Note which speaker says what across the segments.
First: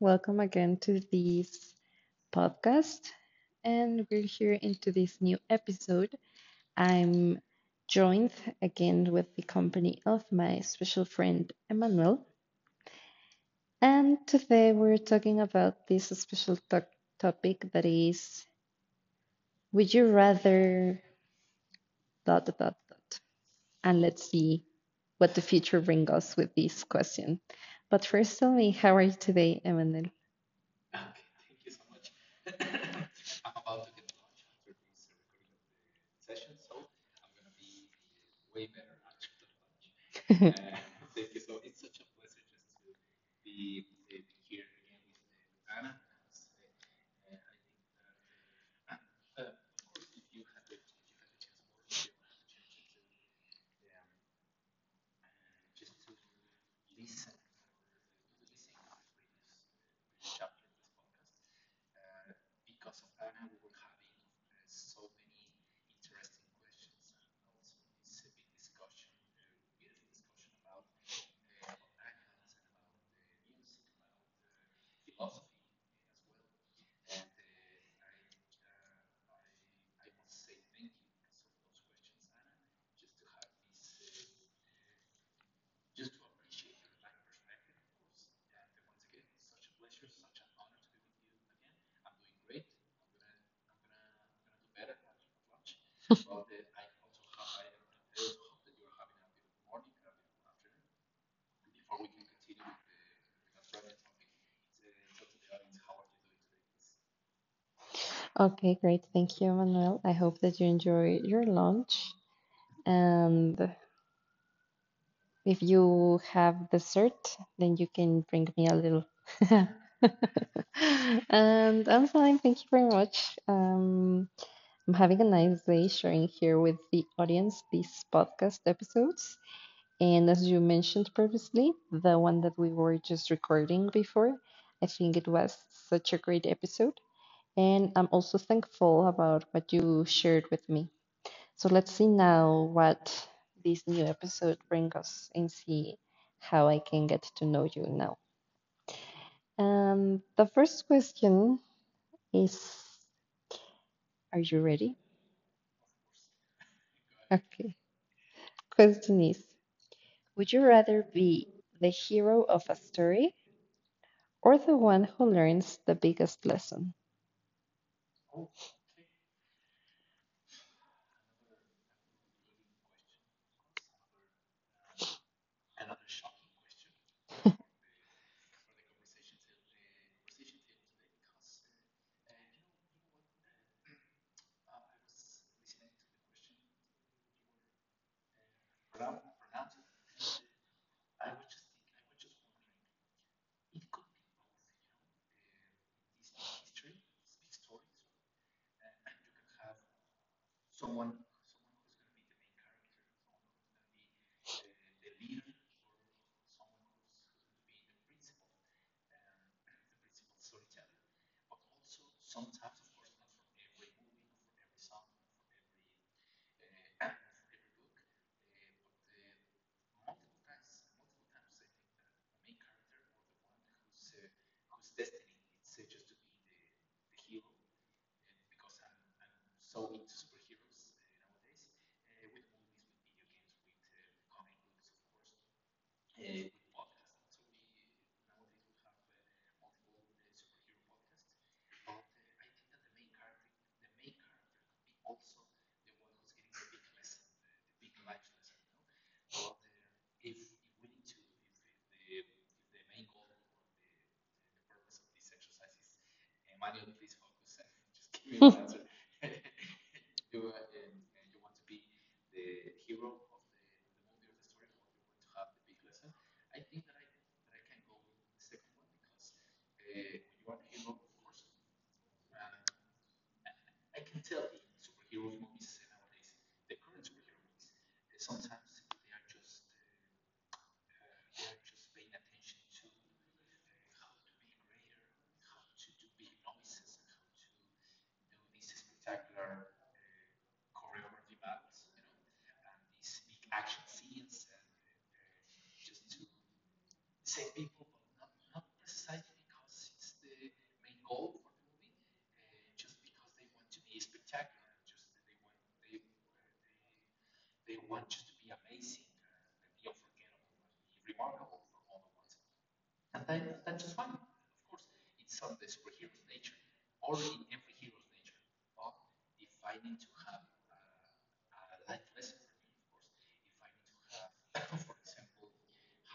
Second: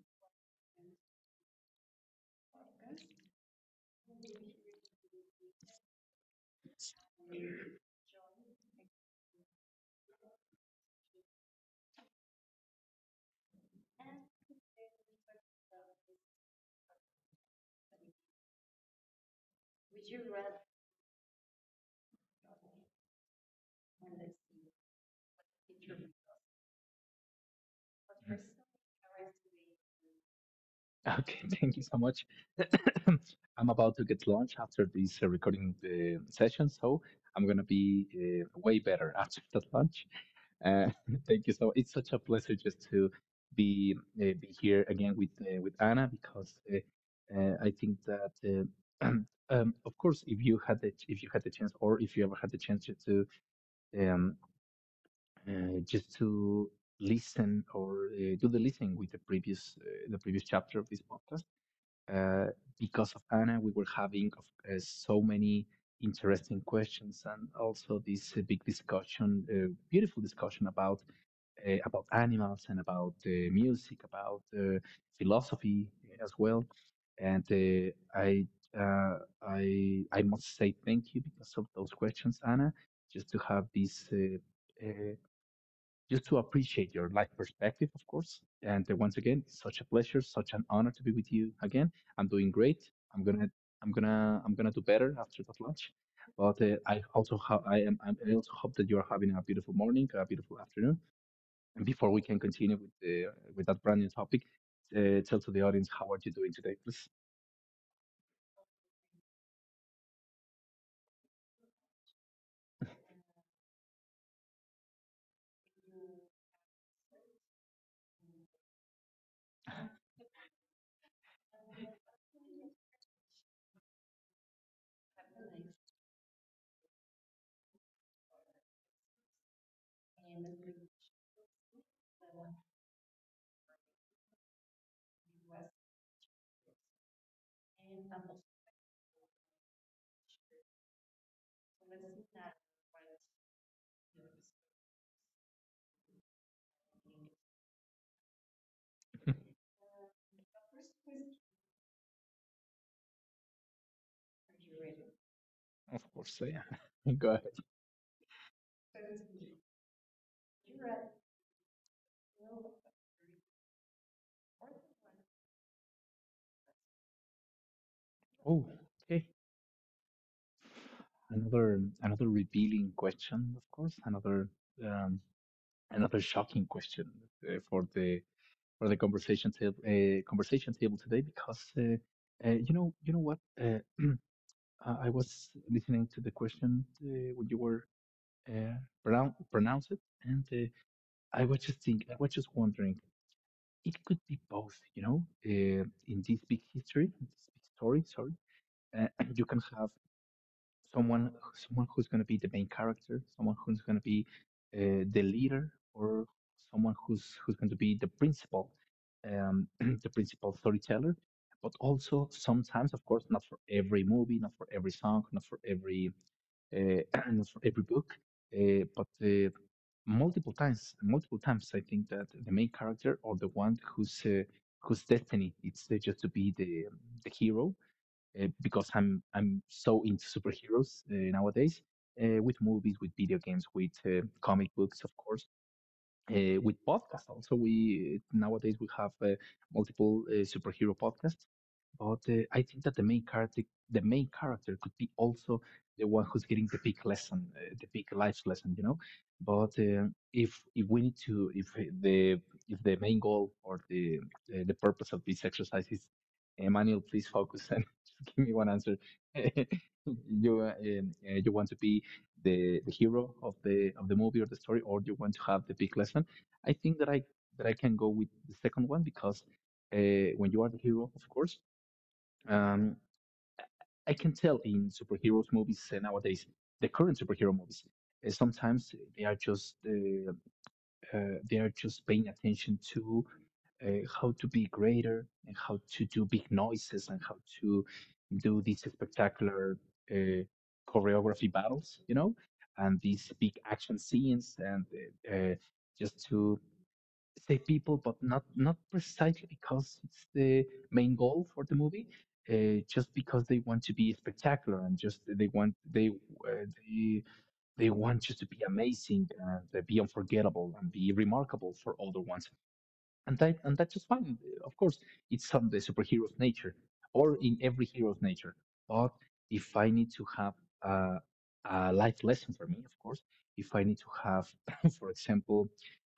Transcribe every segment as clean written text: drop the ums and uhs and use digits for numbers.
Speaker 1: Welcome again to this podcast. And we're here into this new episode. I'm joined again with the company of my special friend Emmanuel. And today we're talking about this special topic that is, would you rather dot dot dot dot? And let's see what the future brings us with this question. But first, tell me, how are you today, Emmanuel?
Speaker 2: Okay, thank you so much. I'm about to get lunch after this recording session, so I'm gonna be way better after that lunch. Uh, thank you so. It's such a pleasure just to be be here again with Anna because I think that uh, of course, if you had the chance, or if you ever had the chance, um, just to listen or do the listening with the previous chapter of this podcast. Uh, because of Anna, we were having so many interesting questions, and also this big discussion, beautiful discussion about animals, and about music, about philosophy as well. And I I must say thank you because of those questions, Anna. Just to have this uh, just to appreciate your life perspective, of course. And once again, it's such a pleasure, such an honor to be with you again. I'm doing great. I'm gonna, I'm gonna do better after that lunch. But I also, I also hope that you are having a beautiful morning, a beautiful afternoon. And before we can continue with the with that brand new topic, tell to the audience how are you doing today, please.
Speaker 1: Okay, great. Thank you, Manuel. I hope that you enjoy your lunch. And if you have dessert, then you can bring me a little. And I'm fine. Thank you very much. I'm having a nice day sharing here with the audience these podcast episodes. And as you mentioned previously, the one that we were just recording before, I think it was such a great episode. And I'm also thankful about what you shared with me. So let's see now what this new episode brings us and see how I can get to know you now. The first question is, are you ready?
Speaker 2: Of course, so yeah. Go ahead.
Speaker 1: Okay. Question is, would you rather be the hero of a story or the one who learns the biggest lesson?
Speaker 2: Oh, okay. Another revealing question, of course. Another um, another shocking question uh, for the for the conversation table today, because you know what, I was listening to the question when you were uh, pronounce it, and I was just thinking, I was just wondering, it could be both, you know. uh, in this big history, in this big story, sorry, uh, you can have someone someone who's going to be the main character, someone who's going to be the leader, or someone who's who's going to be the principal, um, the principal storyteller. But also sometimes, of course, not for every movie, not for every song, not for every uh, not for every book, but multiple times, I think that the main character, or the one who's whose destiny it's just to be the hero, because I'm so into superheroes nowadays, with movies, with video games, with comic books, of course, with podcasts. Also, we nowadays we have multiple superhero podcasts, but I think that the main character, could be also the one who's getting the big lesson, the big life lesson, you know. But if we need to, the if the main goal, or the purpose of this exercise is, Emmanuel, please focus and just give me one answer. You you want to be the hero of the movie or the story, or you want to have the big lesson. I think that I can go with the second one, because when you are the hero, of course, um, I can tell in superheroes movies nowadays, the current superhero movies, sometimes they are just paying attention to uh, how to be greater, and how to do big noises, and how to do these spectacular uh, choreography battles, you know, and these big action scenes, and uh, uh, just to save people, but not precisely because it's the main goal for the movie. Just because they want to be spectacular, and just they want you to be amazing, and be unforgettable, and be remarkable for other ones, and that's just fine. Of course, it's on the superhero's nature, or in every hero's nature. But if I need to have a, a life lesson for me, of course, if I need to have, for example,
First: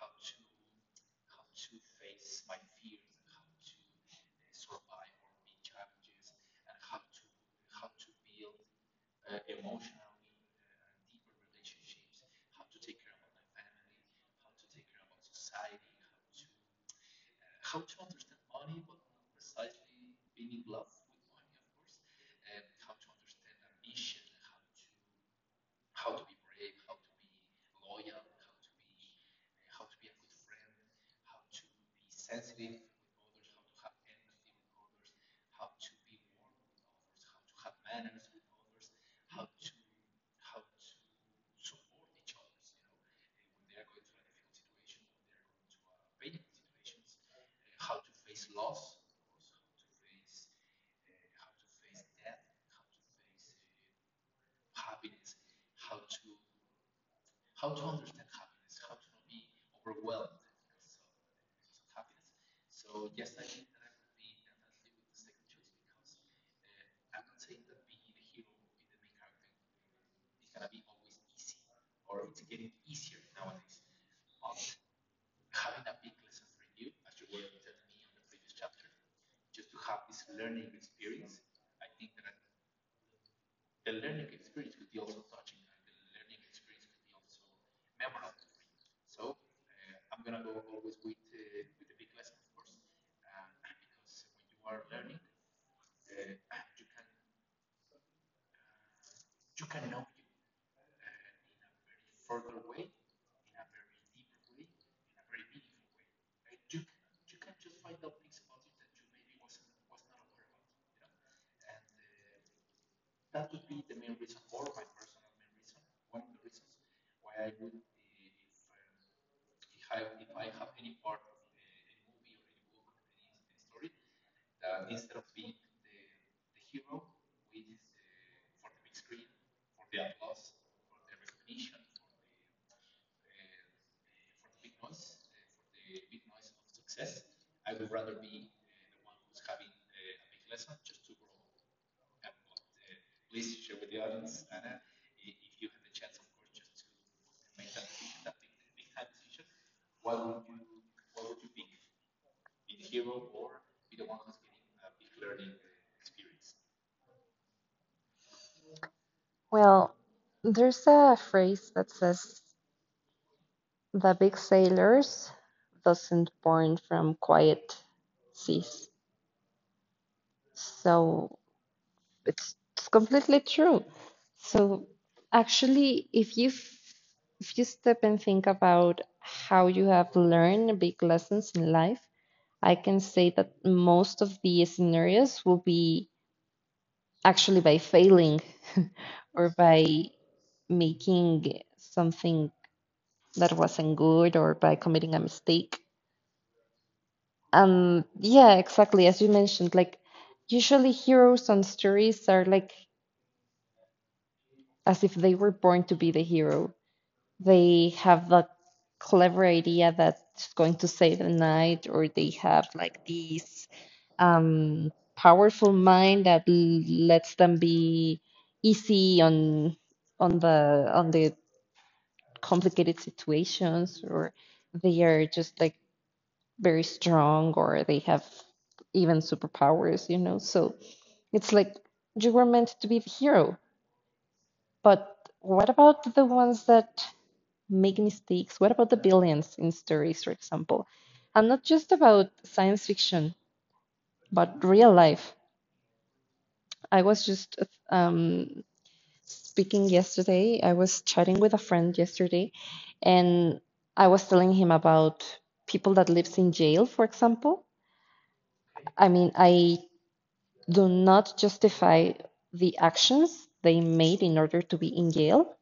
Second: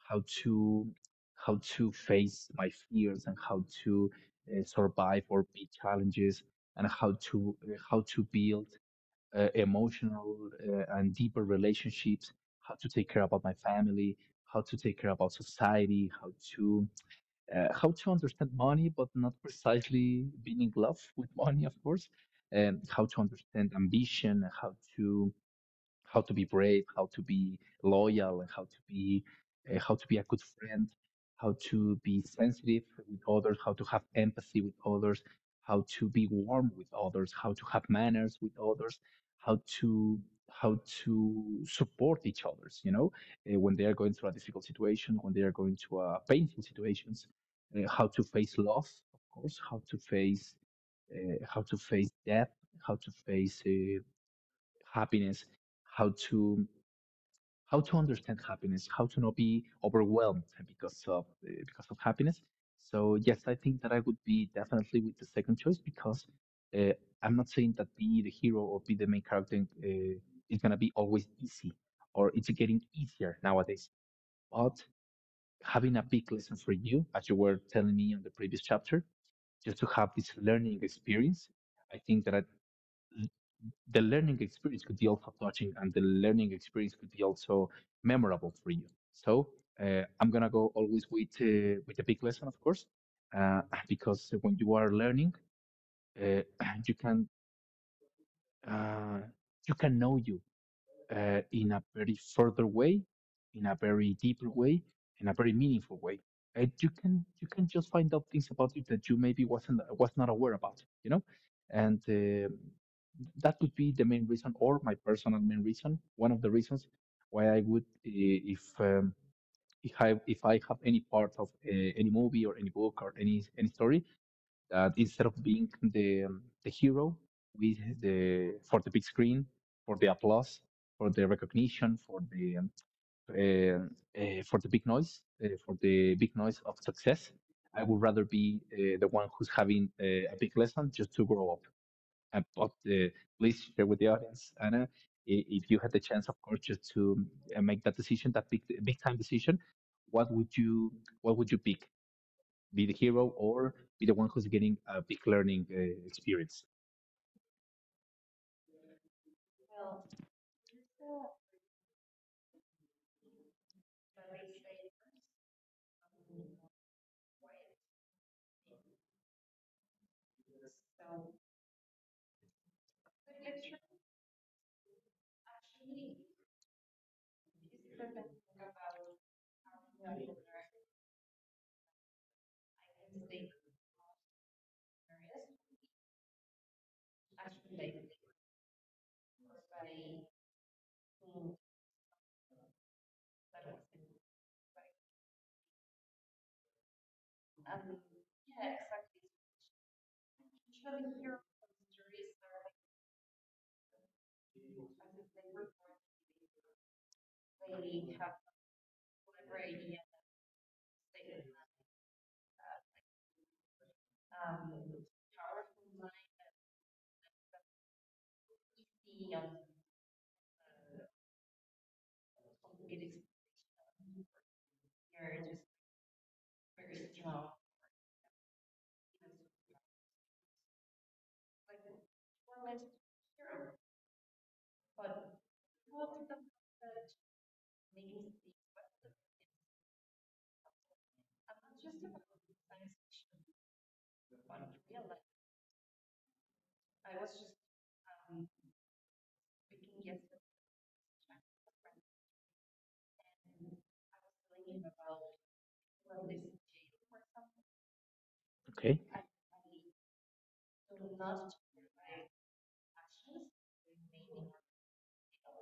Speaker 2: how to how to face my fears, and how to survive or beat challenges, and how to build emotional and deeper relationships, how to take care about my family, how to take care about society, how to understand money, but not precisely being in love with money, of course, and how to understand ambition, how to be brave, how to be loyal, and how to be a good friend, how to be sensitive with others, how to have empathy with others, how to be warm with others, how to have manners with others, how to how to support each others, you know, when they are going through a difficult situation, when they are going to painful situations, how to face loss, of course, how to face death, how to face happiness, how to how to understand happiness, how to not be overwhelmed because of because of happiness. So yes, I think that I would be definitely with the second choice, because uh, I'm not saying that be the hero or be the main character is gonna be always easy, or it's getting easier nowadays. But having a big lesson for you, as you were telling me on the previous chapter, just to have this learning experience, I think that the learning experience could be also touching, and the learning experience could be also memorable for you. So I'm gonna go always with the big lesson, of course, uh, because when you are learning, uh, you can uh, you can know you in a very further way, in a very deeper way, in a very meaningful way. And you can just find out things about it that you maybe was not aware about, you know, and that would be the main reason, or my personal main reason, one of the reasons why I would, if if I have any part of any movie, or any book, or any story, that instead of being the hero with the for the big screen, for the applause, for the recognition, for the big noise, for the big noise of success, I would rather be the one who's having a big lesson just to grow up. But please share with the audience, Anna, if you had the chance, of course, just to make that decision, that big big time decision, what would you what would you pick? Be the hero, or be the one who's getting a big learning experience?
Speaker 1: Well, there's a phrase that says the big sailors doesn't born from quiet seas. So it's completely true. So actually, if you step and think about how you have learned big lessons in life, I can say that most of the scenarios will be actually by failing or by making something that wasn't good or by committing a mistake. Yeah, exactly. As you mentioned, like usually heroes on stories are like as if they were born to be the hero. They have that clever idea that's going to save the night, or they have like this powerful mind that lets them be easy on on the complicated situations, or they are just like very strong, or they have even superpowers, you know. So it's like you were meant to be the hero, but what about the ones that make mistakes? What about the billions in stories, for example? And not just about science fiction, but real life. I was just um, Speaking yesterday, I was chatting with a friend yesterday, and I was telling him about people that lives in jail, for example.
Speaker 2: Okay,
Speaker 1: I mean, I do not justify the actions they made in order to be in jail,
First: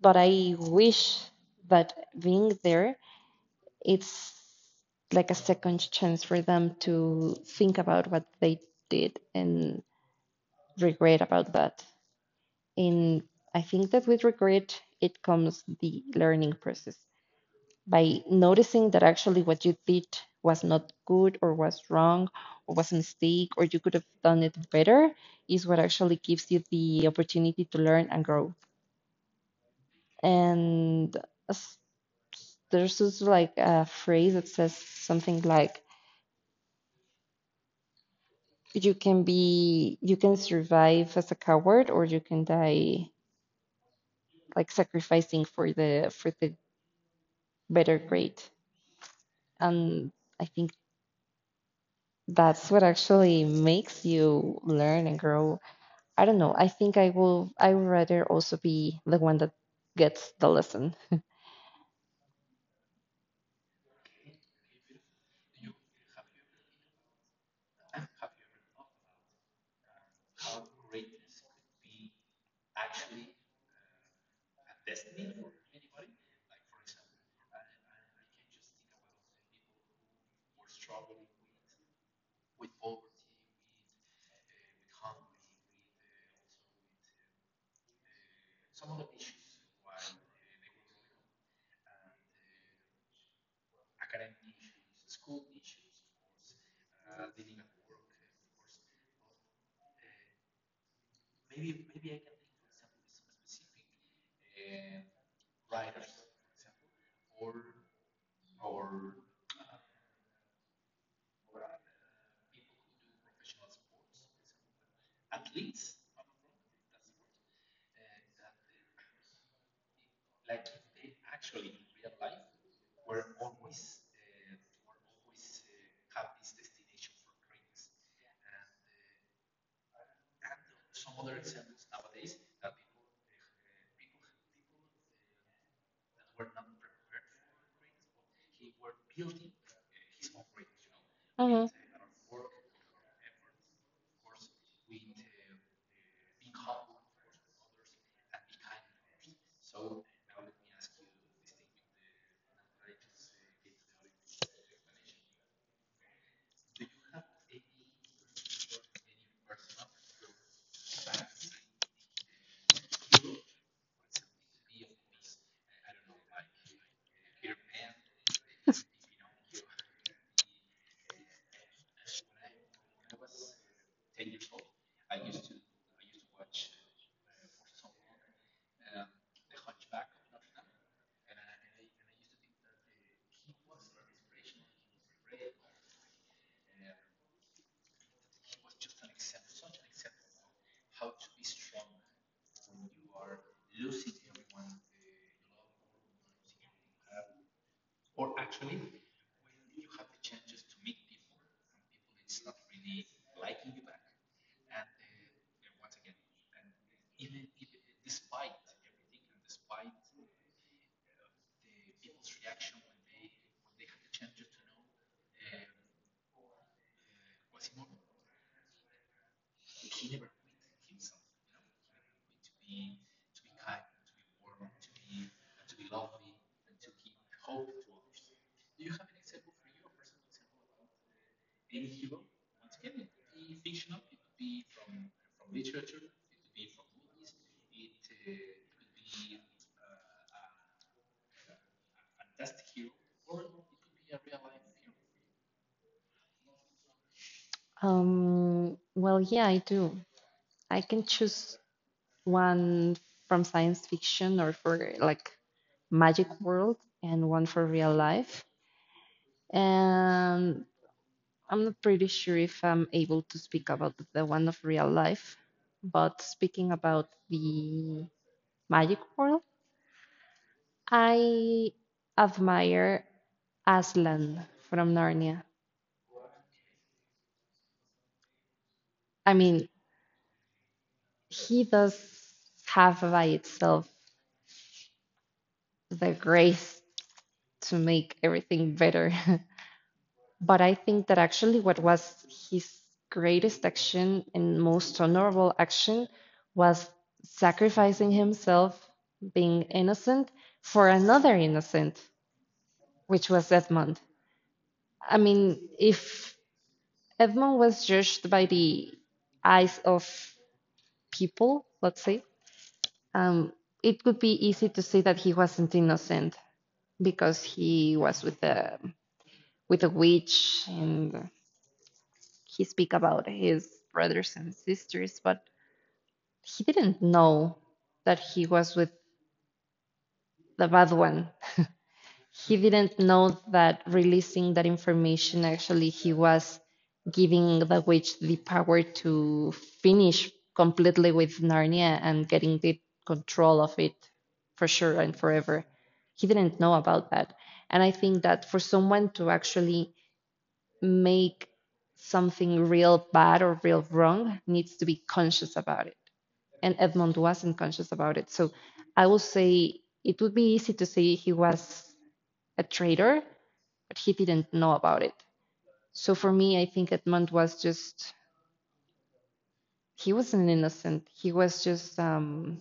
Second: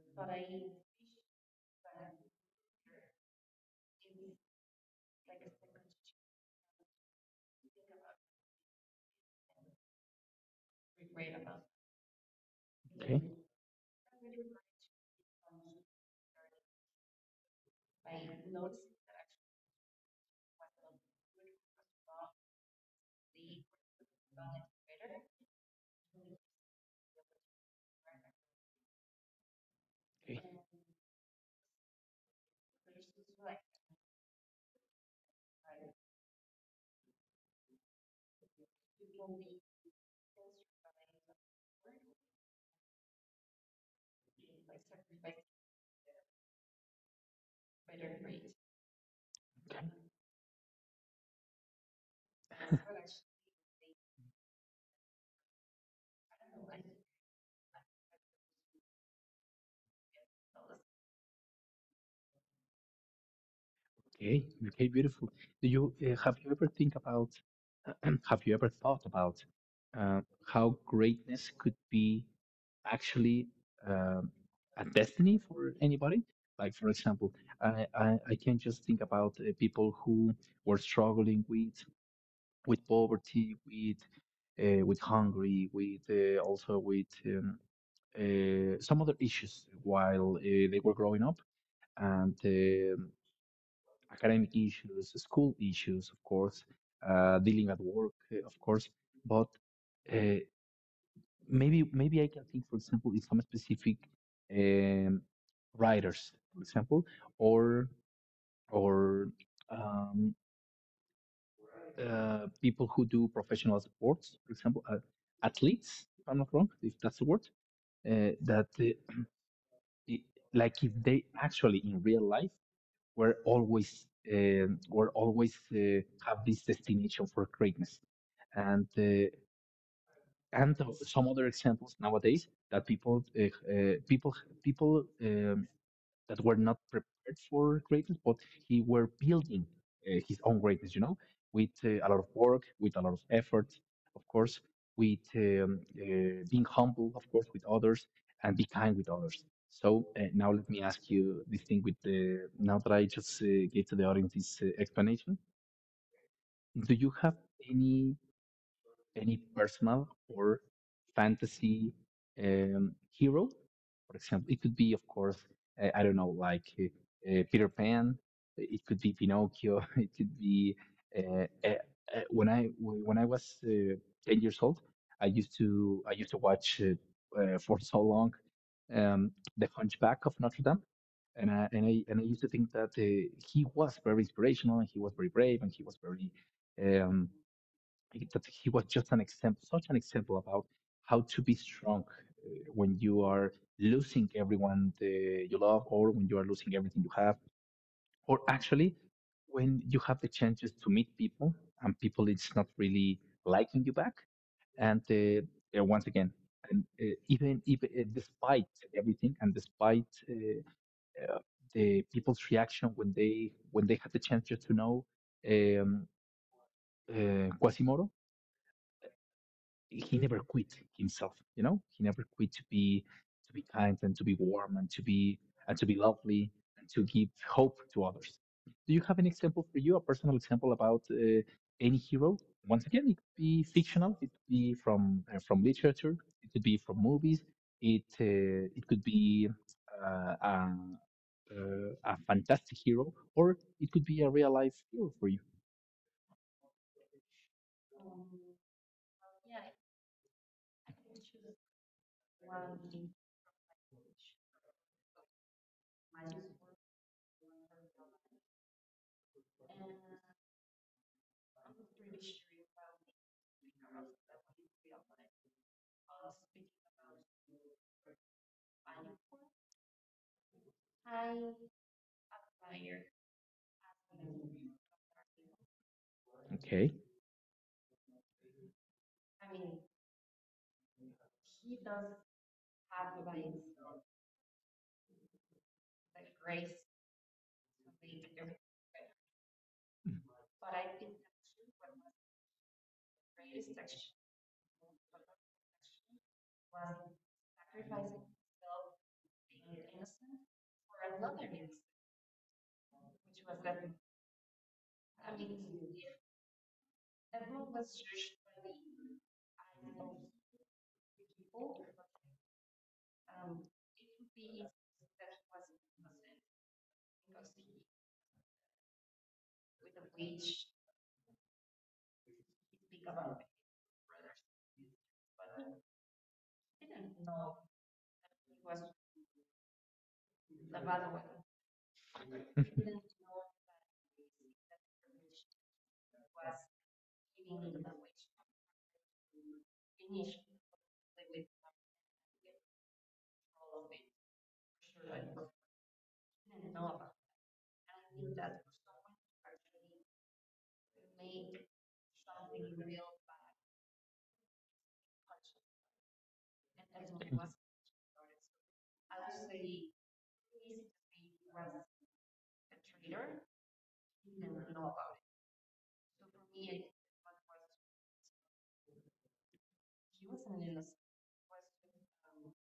Speaker 1: but I wish that being there it's like a second chance for them to think about what they did and regret about that.
Speaker 2: okay,
Speaker 1: And I think that with regret, it comes the learning process. By noticing that actually what you did was not good or was wrong or was a mistake or you could have done it better is what actually gives you the opportunity to learn and grow.
Speaker 2: okay,
Speaker 1: And there's also like a phrase that says something like, you can be, you can survive as a coward or you can die like sacrificing for the better grade. And I think that's what actually makes you learn and grow. I don't know, I think I will, I would rather also be the one that gets the lesson.
Speaker 2: okay, okay, beautiful. Do you have you ever think about? have you ever thought about uh, how greatness could be actually um, a destiny for anybody? Like, for example, I can just think about people who were struggling with poverty, with hungry, with also with some other issues while they were growing up, and academic issues, school issues, of course, dealing at work, of course. But uh, maybe maybe I can think, for example, in some specific um, writers, for example, or or um, people who do professional sports, for example, athletes, if I'm not wrong, if that's the word, uh, that uh, i- like if they actually in real life were always were always have this destination for greatness, and and some other examples nowadays that uh, people people that were not prepared for greatness, but he were building his own greatness. You know,
Speaker 1: Hmm.
Speaker 2: with a lot of work, with a lot of effort, of course, with being humble, of course, with others, and be kind with others. So now let me ask you this thing with the now that I just gave to the audience this explanation. Do you have any any personal or fantasy hero. For example, it could be, of course, I don't know, like Peter Pan. It could be Pinocchio. It could be uh, uh, when I was 10 years old. I used to watch for so long um, the Hunchback of Notre Dame, and I used to think that he was very inspirational, and he was very brave, and he was very. um, I think that he was just an example, such an example about how to be strong when you are losing everyone you love, or when you are losing everything you have, or actually when you have the chances to meet people, and people it's not really liking you back. And once again, and even despite everything, and despite uh, the people's reaction when they had the chance just to know um, Quasimodo. He never quit himself. He never quit to be kind and to be warm and to be lovely and to give hope to others. Do you have an example for you, a personal example about any hero? Once again, it could be fictional, it could be from literature, it could be from movies. It could be uh, a, a fantastic hero, or it could be a real life hero for you.
Speaker 1: Well, yeah, I do. I can choose one from science fiction or for like magic world, and one for real life. And I'm not pretty sure if I'm able to speak about the one of real life, but speaking about the magic world, I admire Aslan from Narnia.
Speaker 2: Okay.
Speaker 1: I mean, he does have by itself the grace to make everything better. But I think that actually what was his greatest action and most honorable action was sacrificing himself, being innocent, for another innocent, which was Edmond. I mean, if Edmond was judged by the eyes of people, let's say, um, it would be easy to say that he wasn't innocent because he was with a witch and he speak about his brothers and sisters, but he didn't know that he was with the bad one. He didn't know that releasing that information actually he was giving the witch the power to finish completely with Narnia and getting the control of it for sure and forever. He didn't know about that. And I think that for someone to actually make something real bad or real wrong needs to be conscious about it. And Edmond
Speaker 2: Mm.
Speaker 1: wasn't conscious about it. So I will say it would be easy to say he was a traitor, but he didn't know about it. So for me, I think Edmond was just, he wasn't innocent. He was just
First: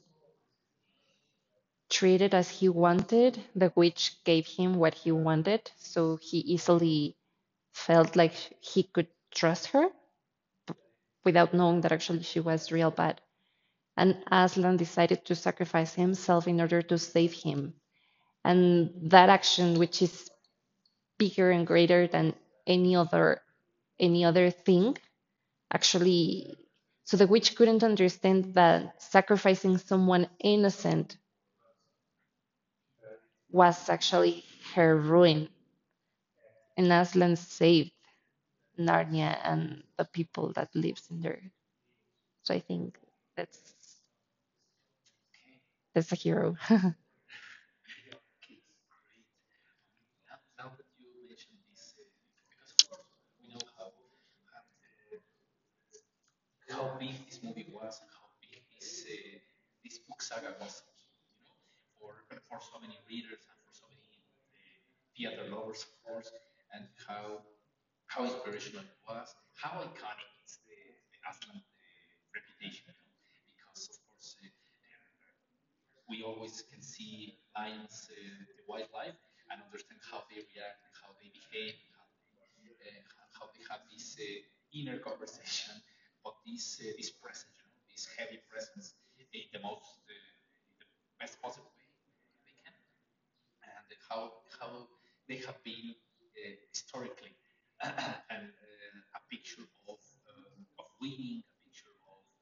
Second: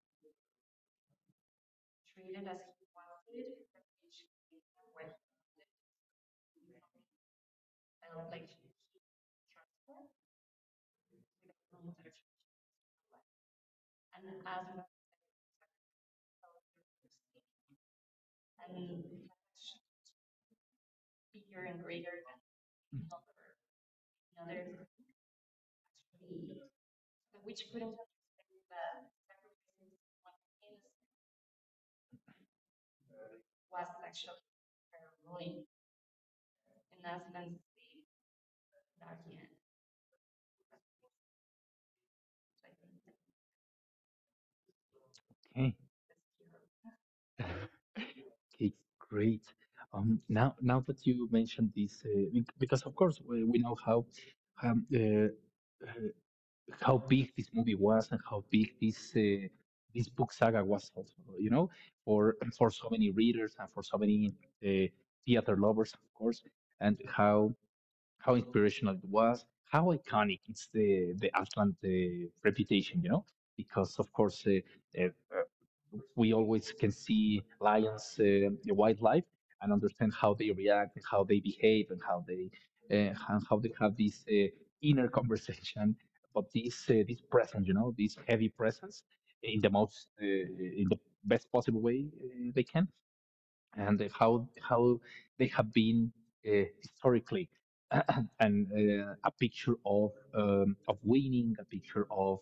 Speaker 1: treated as he wanted. The witch gave him what he wanted. So he easily felt like he could trust her without knowing that actually she was real bad. And Aslan decided to sacrifice himself in order to save him. And that action, which is bigger and greater than any other any other thing, actually so the witch couldn't understand that sacrificing someone innocent was actually her ruin. And Aslan saved Narnia and the people that lives in there. So I think that's
Speaker 2: Okay.
Speaker 1: that's a hero.
Speaker 2: Okay, great. Now that you mentioned this, because of course we know um, uh, uh, how big this movie was, and how big this book saga was also, you know, for so many readers and for so many uh, theater lovers, of course, and how inspirational it was, how iconic it's the Atlant reputation, you know. Because of course we always can see lions, wildlife, and understand how they react and how they behave and how they have this inner conversation. But this presence, you know, this heavy presence in the most in the best possible way they can, and how they have been historically. And a picture of winning, a picture of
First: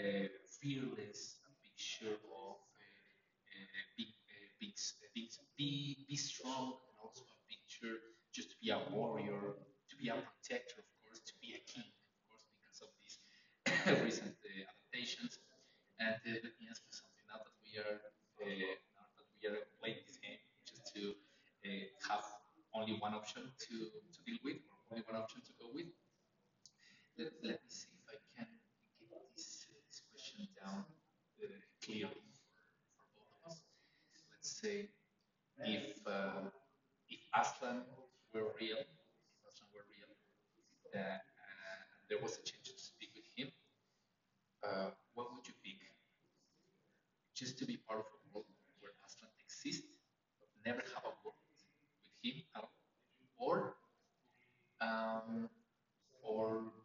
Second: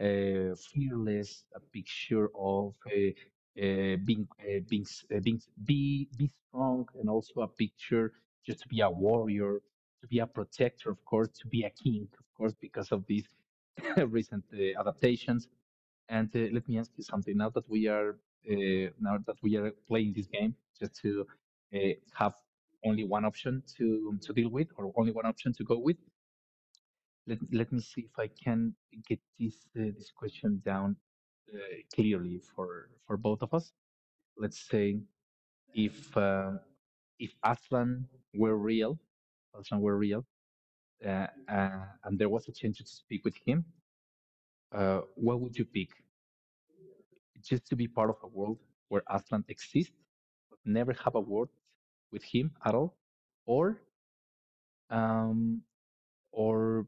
Speaker 2: fearless, a picture of being s- be strong, and also a picture just to be a warrior, to be a protector, of course, to be a king, of course, because of these recent adaptations. And let me ask you something. Now that we are playing this game, just to uh, have only one option to deal with, or only one option to go with. Let me see if I can get this question down uh, clearly for both of us. Let's say if uh, if Aslan were real, Aslan were real, and there was a chance to speak with him. What would you pick? It's just to be part of a world where Aslan exists, but never have a word with him at all, or um, or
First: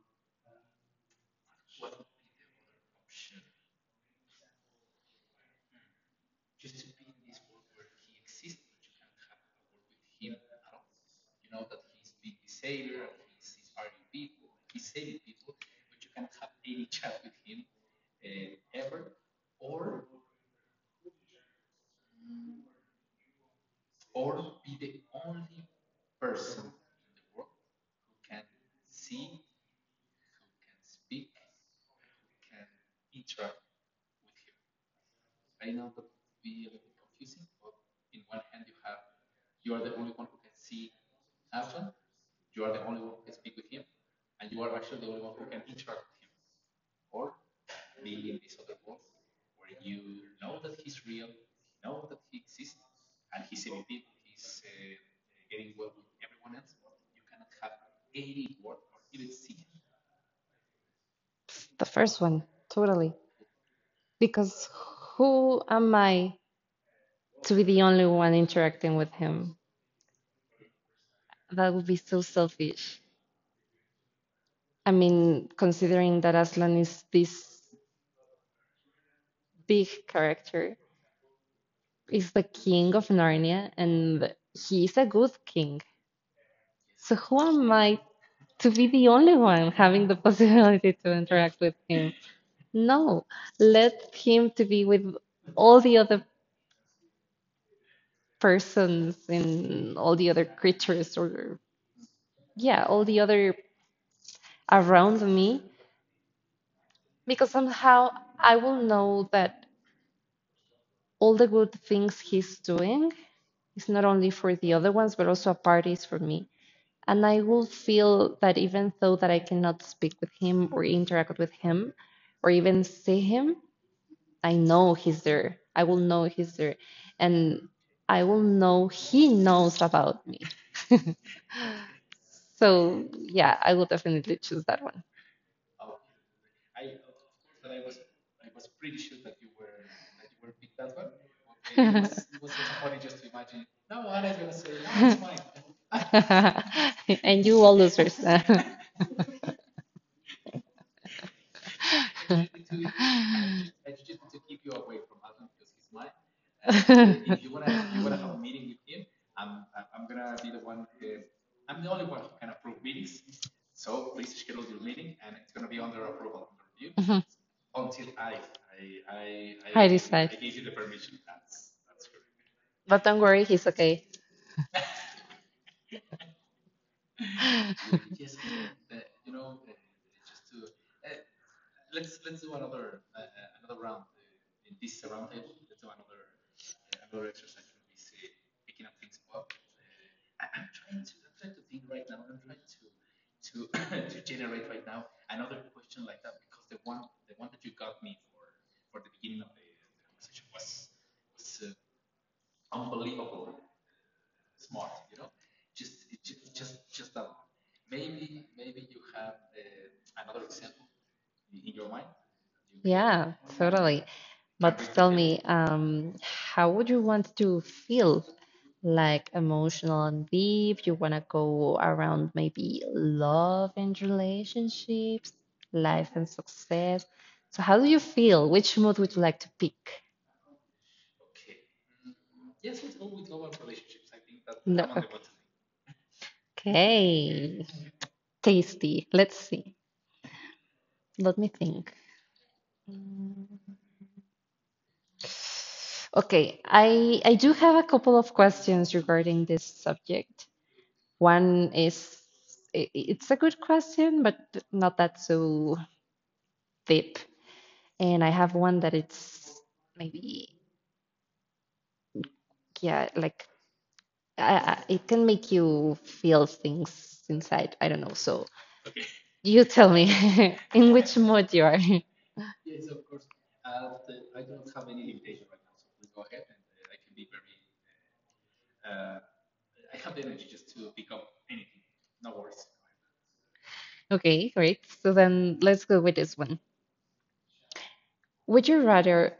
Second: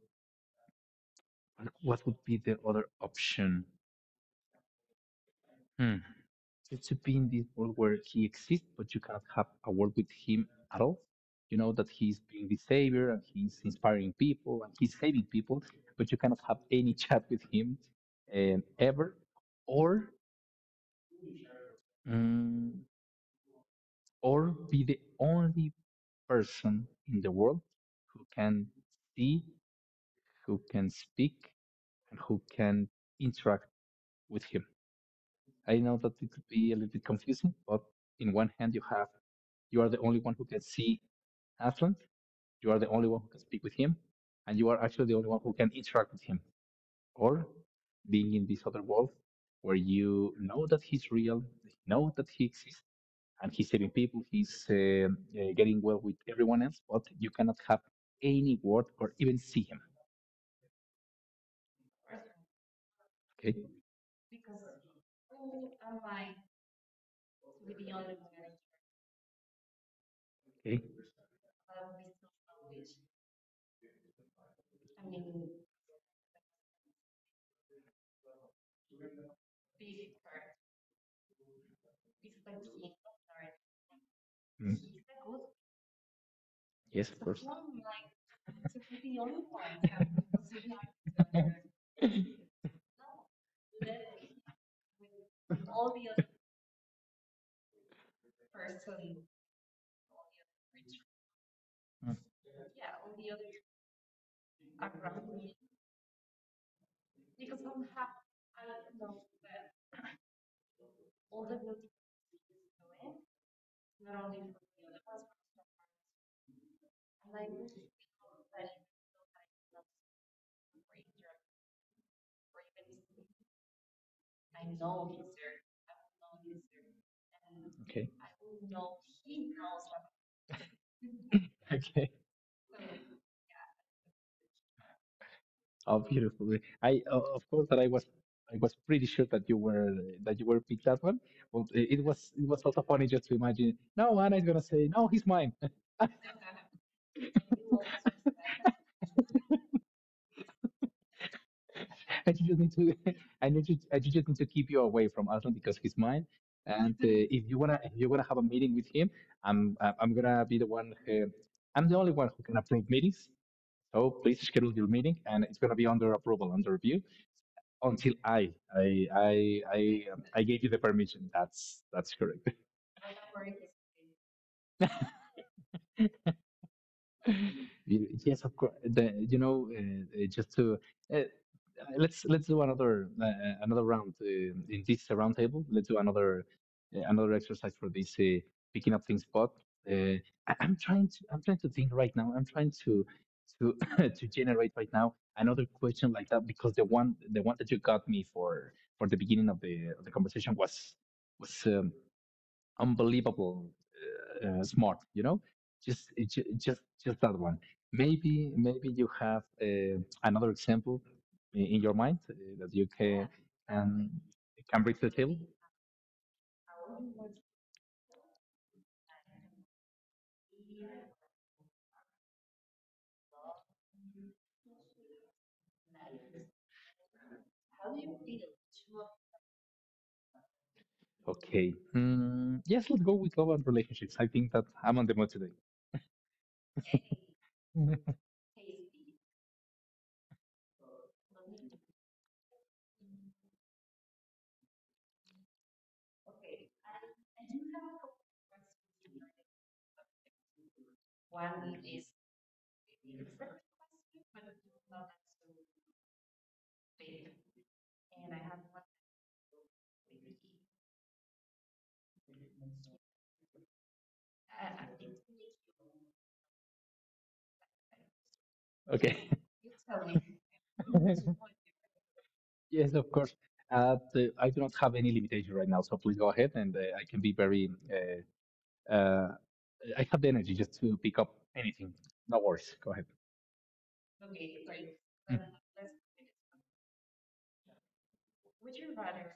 Speaker 2: what would be the other option? Hmm. Just to be in this world where he exists, but you cannot have a word with him at all. You know that he's being the savior and he's inspiring people and he's saving people, but you cannot have any chat with him ever, or mm, or be the only person in the world who can see, who can speak, and who can interact with him. I know that it could be a little bit confusing, but in one hand you are the only one who can see Aslan, you are the only one who can speak with him, and you are actually the only one who can interact with him. Or being in this other world where you know that he's real, you know that he exists and he's saving people, he's getting well with everyone else, but you cannot have any word or even see him.
Speaker 1: The first one, totally.
Speaker 2: Okay,
Speaker 1: Because who am I to be the only one interacting with him?
Speaker 2: okay.
Speaker 1: That would be so selfish. I mean, considering that Aslan is this big character, is the king of Narnia, and
Speaker 2: Mm.
Speaker 1: he's a good king.
Speaker 2: Yes,
Speaker 1: So
Speaker 2: of
Speaker 1: who
Speaker 2: course.
Speaker 1: am I to be the only one having the possibility to interact with him? No, let him to be with all the other persons and all the other creatures, or
Speaker 2: Mm.
Speaker 1: yeah, all the other around me, because somehow I will know that all the good things he's doing is not only for the other ones, but also a part is for me. And I will feel that even though that I cannot speak with him or interact with him or even see him, I know he's there. I will know he's there. And
Speaker 2: Okay.
Speaker 1: I will know he knows about me.
Speaker 2: Okay.
Speaker 1: So yeah, I will definitely choose that one.
Speaker 2: Oh, beautiful. I Of course that I was pretty sure that you were picked that one. Well, it was also funny just to imagine. No, Anna is gonna say no, he's mine.
Speaker 1: And you all and
Speaker 2: I just need to, I just need to keep you away from Aslan because he's mine. And if you wanna have a meeting with him, I'm gonna be the one. I'm the only one who can approve meetings. So please schedule your meeting, and it's gonna be under approval, under review,
Speaker 1: mhm.
Speaker 2: until I gave you the permission. That's correct.
Speaker 1: But don't worry, he's okay. Yeah.
Speaker 2: Yes, of course. Just to uh, uh, let's do another round in this round table. Let's do another exercise for this picking up things spot. Uh, I'm trying to think right now. I'm trying to to generate right now another question like that, because the one that you got me for the beginning of the conversation was was unbelievable smart, you know, just just that one. Maybe you have another example in your mind that you um,
Speaker 1: But
Speaker 2: can bring
Speaker 1: tell
Speaker 2: to the table.
Speaker 1: me, how would you want to feel? Like emotional and deep? You want to go around maybe love and relationships, life and success. So, how do you feel? Which mode would you like to pick?
Speaker 2: Okay. Mm, yes, let's go with love and relationships. I think that
Speaker 1: No,
Speaker 2: I'm on the mood today.
Speaker 1: okay. Tasty. Let's see. Let me think. Okay, I do have a couple of questions regarding this subject. One is, it's a good question, but not that so deep. And I have one that it's maybe, yeah, like it can make you feel things inside. I don't know. So
Speaker 2: Okay.
Speaker 1: you tell me in which mode you are.
Speaker 2: Yes, of course. I do not have any limitation right now, so please go ahead. And I can be very uh, uh, I have the energy just to pick up anything. No worries, go ahead.
Speaker 1: Okay, great. So then let's go with this one. Would you rather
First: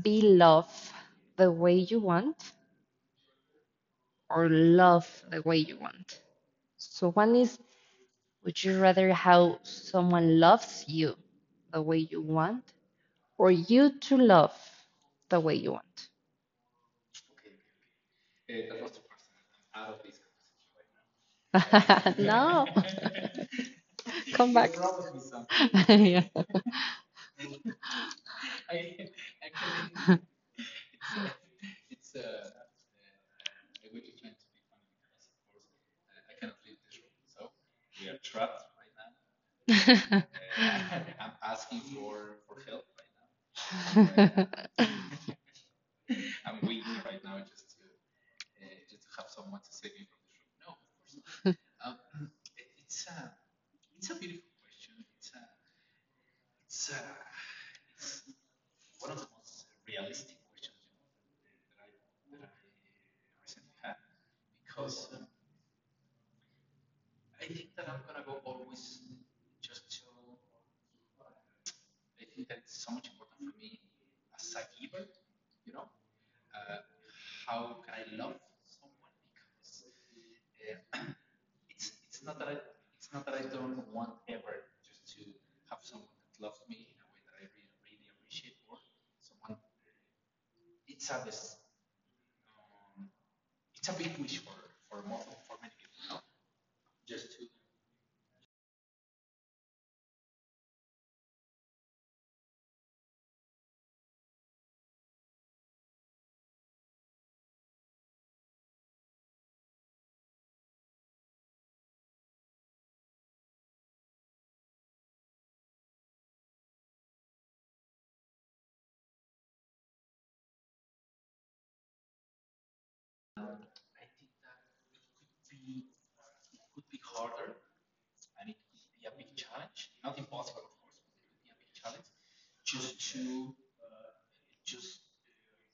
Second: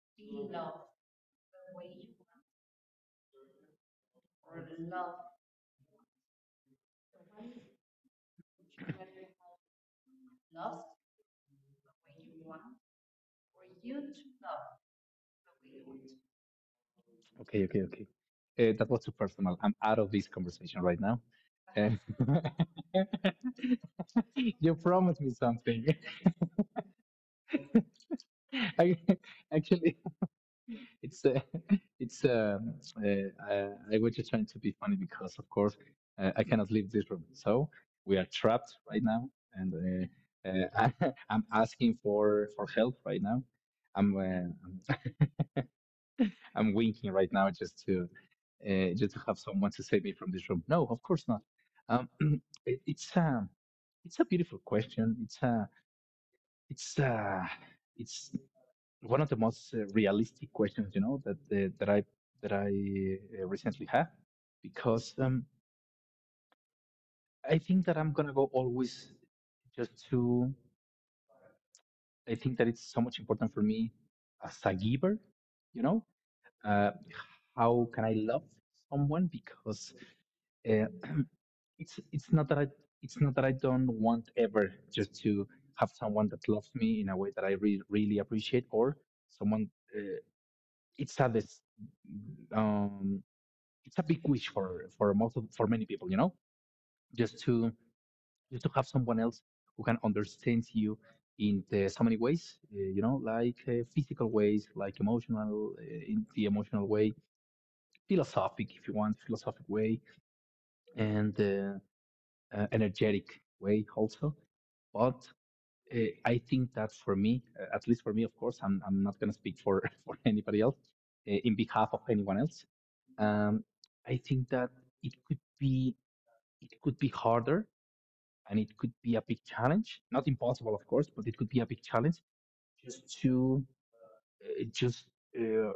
Speaker 1: be loved the way you want or love the way you want? So one is, would you rather how someone loves you the way you want or you to love the way you want?
Speaker 2: Okay, okay, okay. That was too personal. I'm out of this conversation right now. Uh,
Speaker 1: No. Come back.
Speaker 2: you promised me something.
Speaker 1: Yeah.
Speaker 2: I, Actually, it's uh, it's I was just trying to be funny because, of course, I cannot leave this room. So we are trapped right now, and I am asking for help right now. I'm uh, I'm winking right now just to have someone to save me from this room. No, of course not. Um, it, it's um, it's a beautiful question. It's a it's one of the most realistic questions, you know, that that I recently had, because I think that I'm gonna go always just to I think that it's so much important for me as a giver, you know, uh, how can I love someone, because Uh, it's it's not that I it's not that I don't want ever just to have someone that loves me in a way that I really appreciate, or someone. Uh, it's a this, um, it's a big wish for for many people, you know, just to just to have someone else who can understand you in so many ways, you know, like physical ways, like emotional, in the emotional way, philosophic if you want, philosophic way, and energetic way also. But uh, I think that for me, at least for me, of course, I'm not going to speak for, for anybody else in behalf of anyone else. Um, I think that it could be it could be harder, and it could be a big challenge. Not impossible, of course, but it could be a big challenge just to just uh,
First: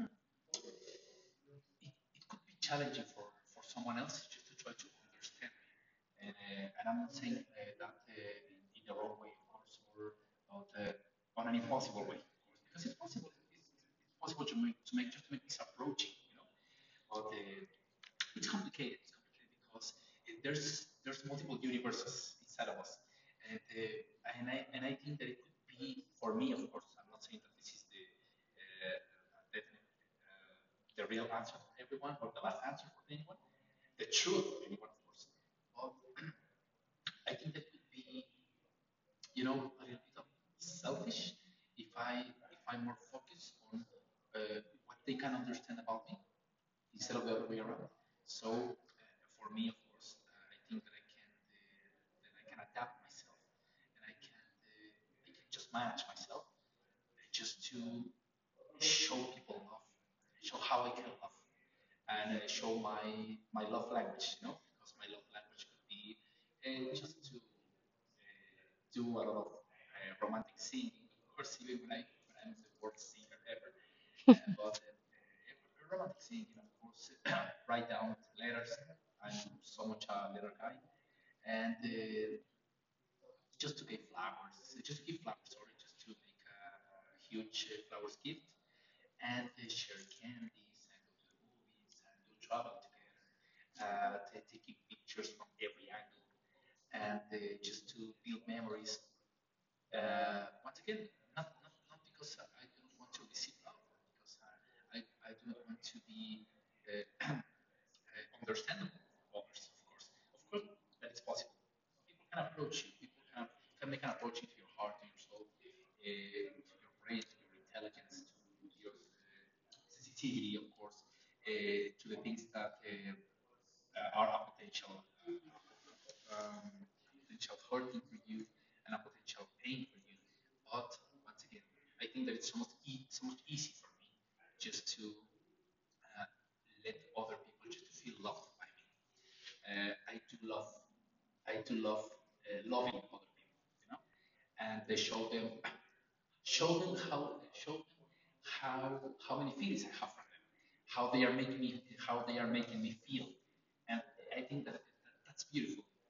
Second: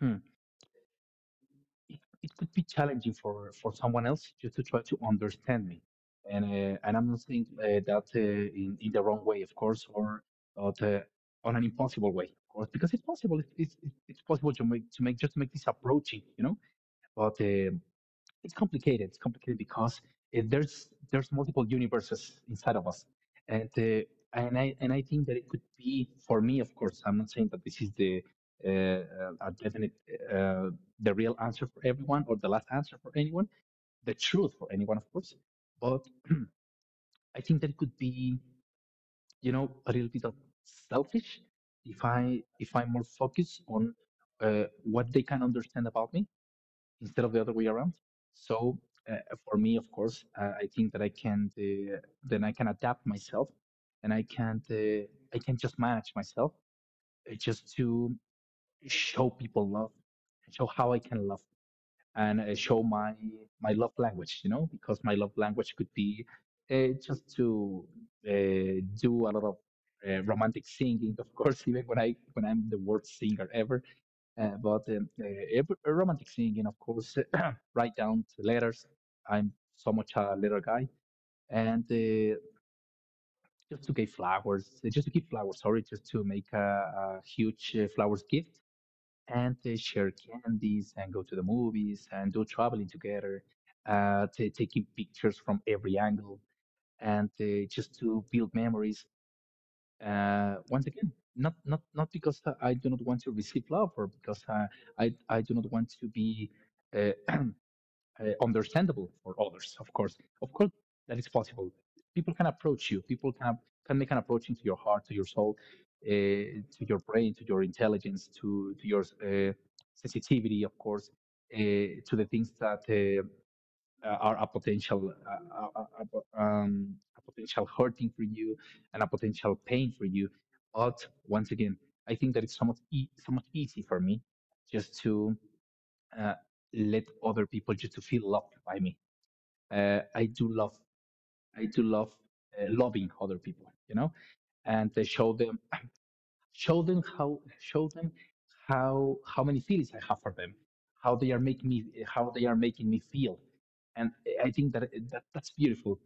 Speaker 2: hmm, it could be challenging for someone else just to try to understand me, and I'm not saying that in the wrong way, of course, or but, on an impossible way, of course, because it's possible. It's possible to make just to make this approaching, but it's complicated. It's complicated because there's multiple universes inside of us, and uh, and I think that it could be for me. Of course, I'm not saying that this is the a definite, uh, the real answer for everyone, or the last answer for anyone, the truth for anyone, of course. But I think that it could be, a little bit of selfish if I if I'm more focused on what they can understand about me, instead of the other way around. So uh, for me, of course, I think that I can then I can adapt myself, and I can just manage myself just to show people love, show how I can love, and show my love language. You know, because my love language could be just to do a lot of romantic singing, of course. Even when I'm the worst singer ever, uh, but um, uh, romantic singing, of course, write down the letters. I'm so much a letter guy, and just to give flowers, just to give flowers. Sorry, just to make a huge flowers gift and share candies and go to the movies and do traveling together, taking pictures from every angle and just to build memories. Once again, not because I do not want to receive love or because I do not want to be uh, uh, understandable for others. Of course, that is possible. People can approach you. People can make an approach into your heart, to your soul, to your brain, to your intelligence, to your sensitivity, of course, uh, to the things that are a potential hurting for you and a potential pain for you. But once again, I think that it's somewhat easy for me just to uh, let other people just to feel loved by me. Uh, I do love I do love loving other people, you know, and they show them how show them how many feelings I have for them, how they are making me feel, and I think that, that's beautiful.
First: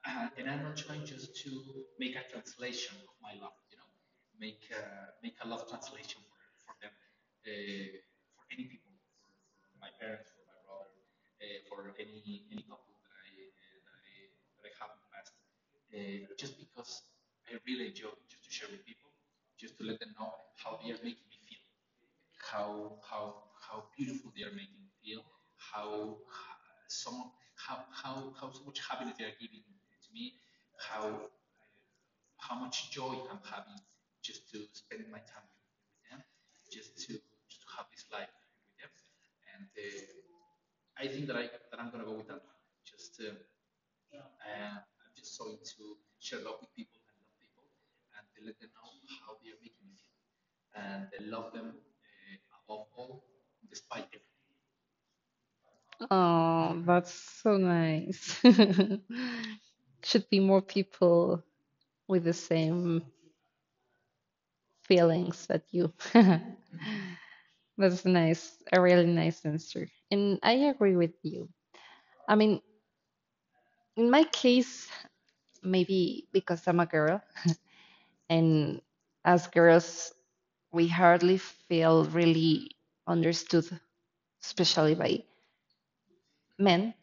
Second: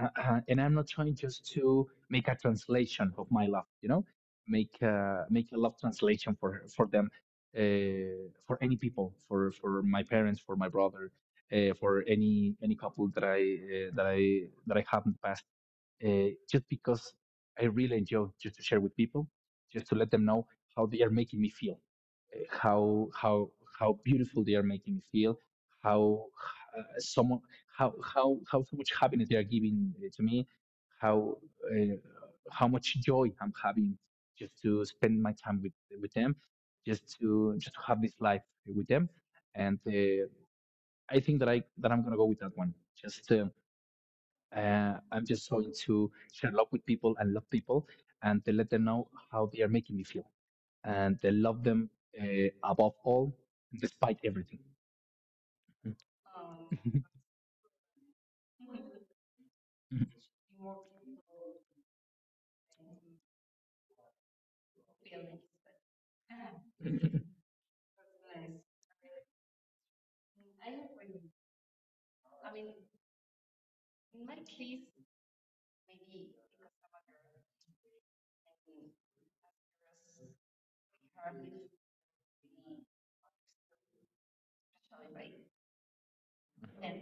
Speaker 2: And I'm not trying just to make a translation of my love, you know, make a love translation for them, for any people, for my parents, for my brother, for any couple uh, that I that I have in the past, just because I really enjoy just to share with people, just to let them know how they are making me feel, uh, how how how beautiful they are making me feel, how uh, someone how so much happiness they are giving to me, how uh, how much joy I'm having just to spend my time with them, just to have this life with them, and I think that I'm gonna go with that one. Just I'm just going to share love with people and love people and to let them know how they are making me feel and to love them, uh, above all, despite everything.
Speaker 1: Oh, that's so nice. Should be more
Speaker 2: Okay.
Speaker 1: people with the same feelings that you. That's nice, a really nice answer. And I agree with you. I mean, in my case, maybe because I'm a girl, and as girls, we hardly feel really understood, especially by men.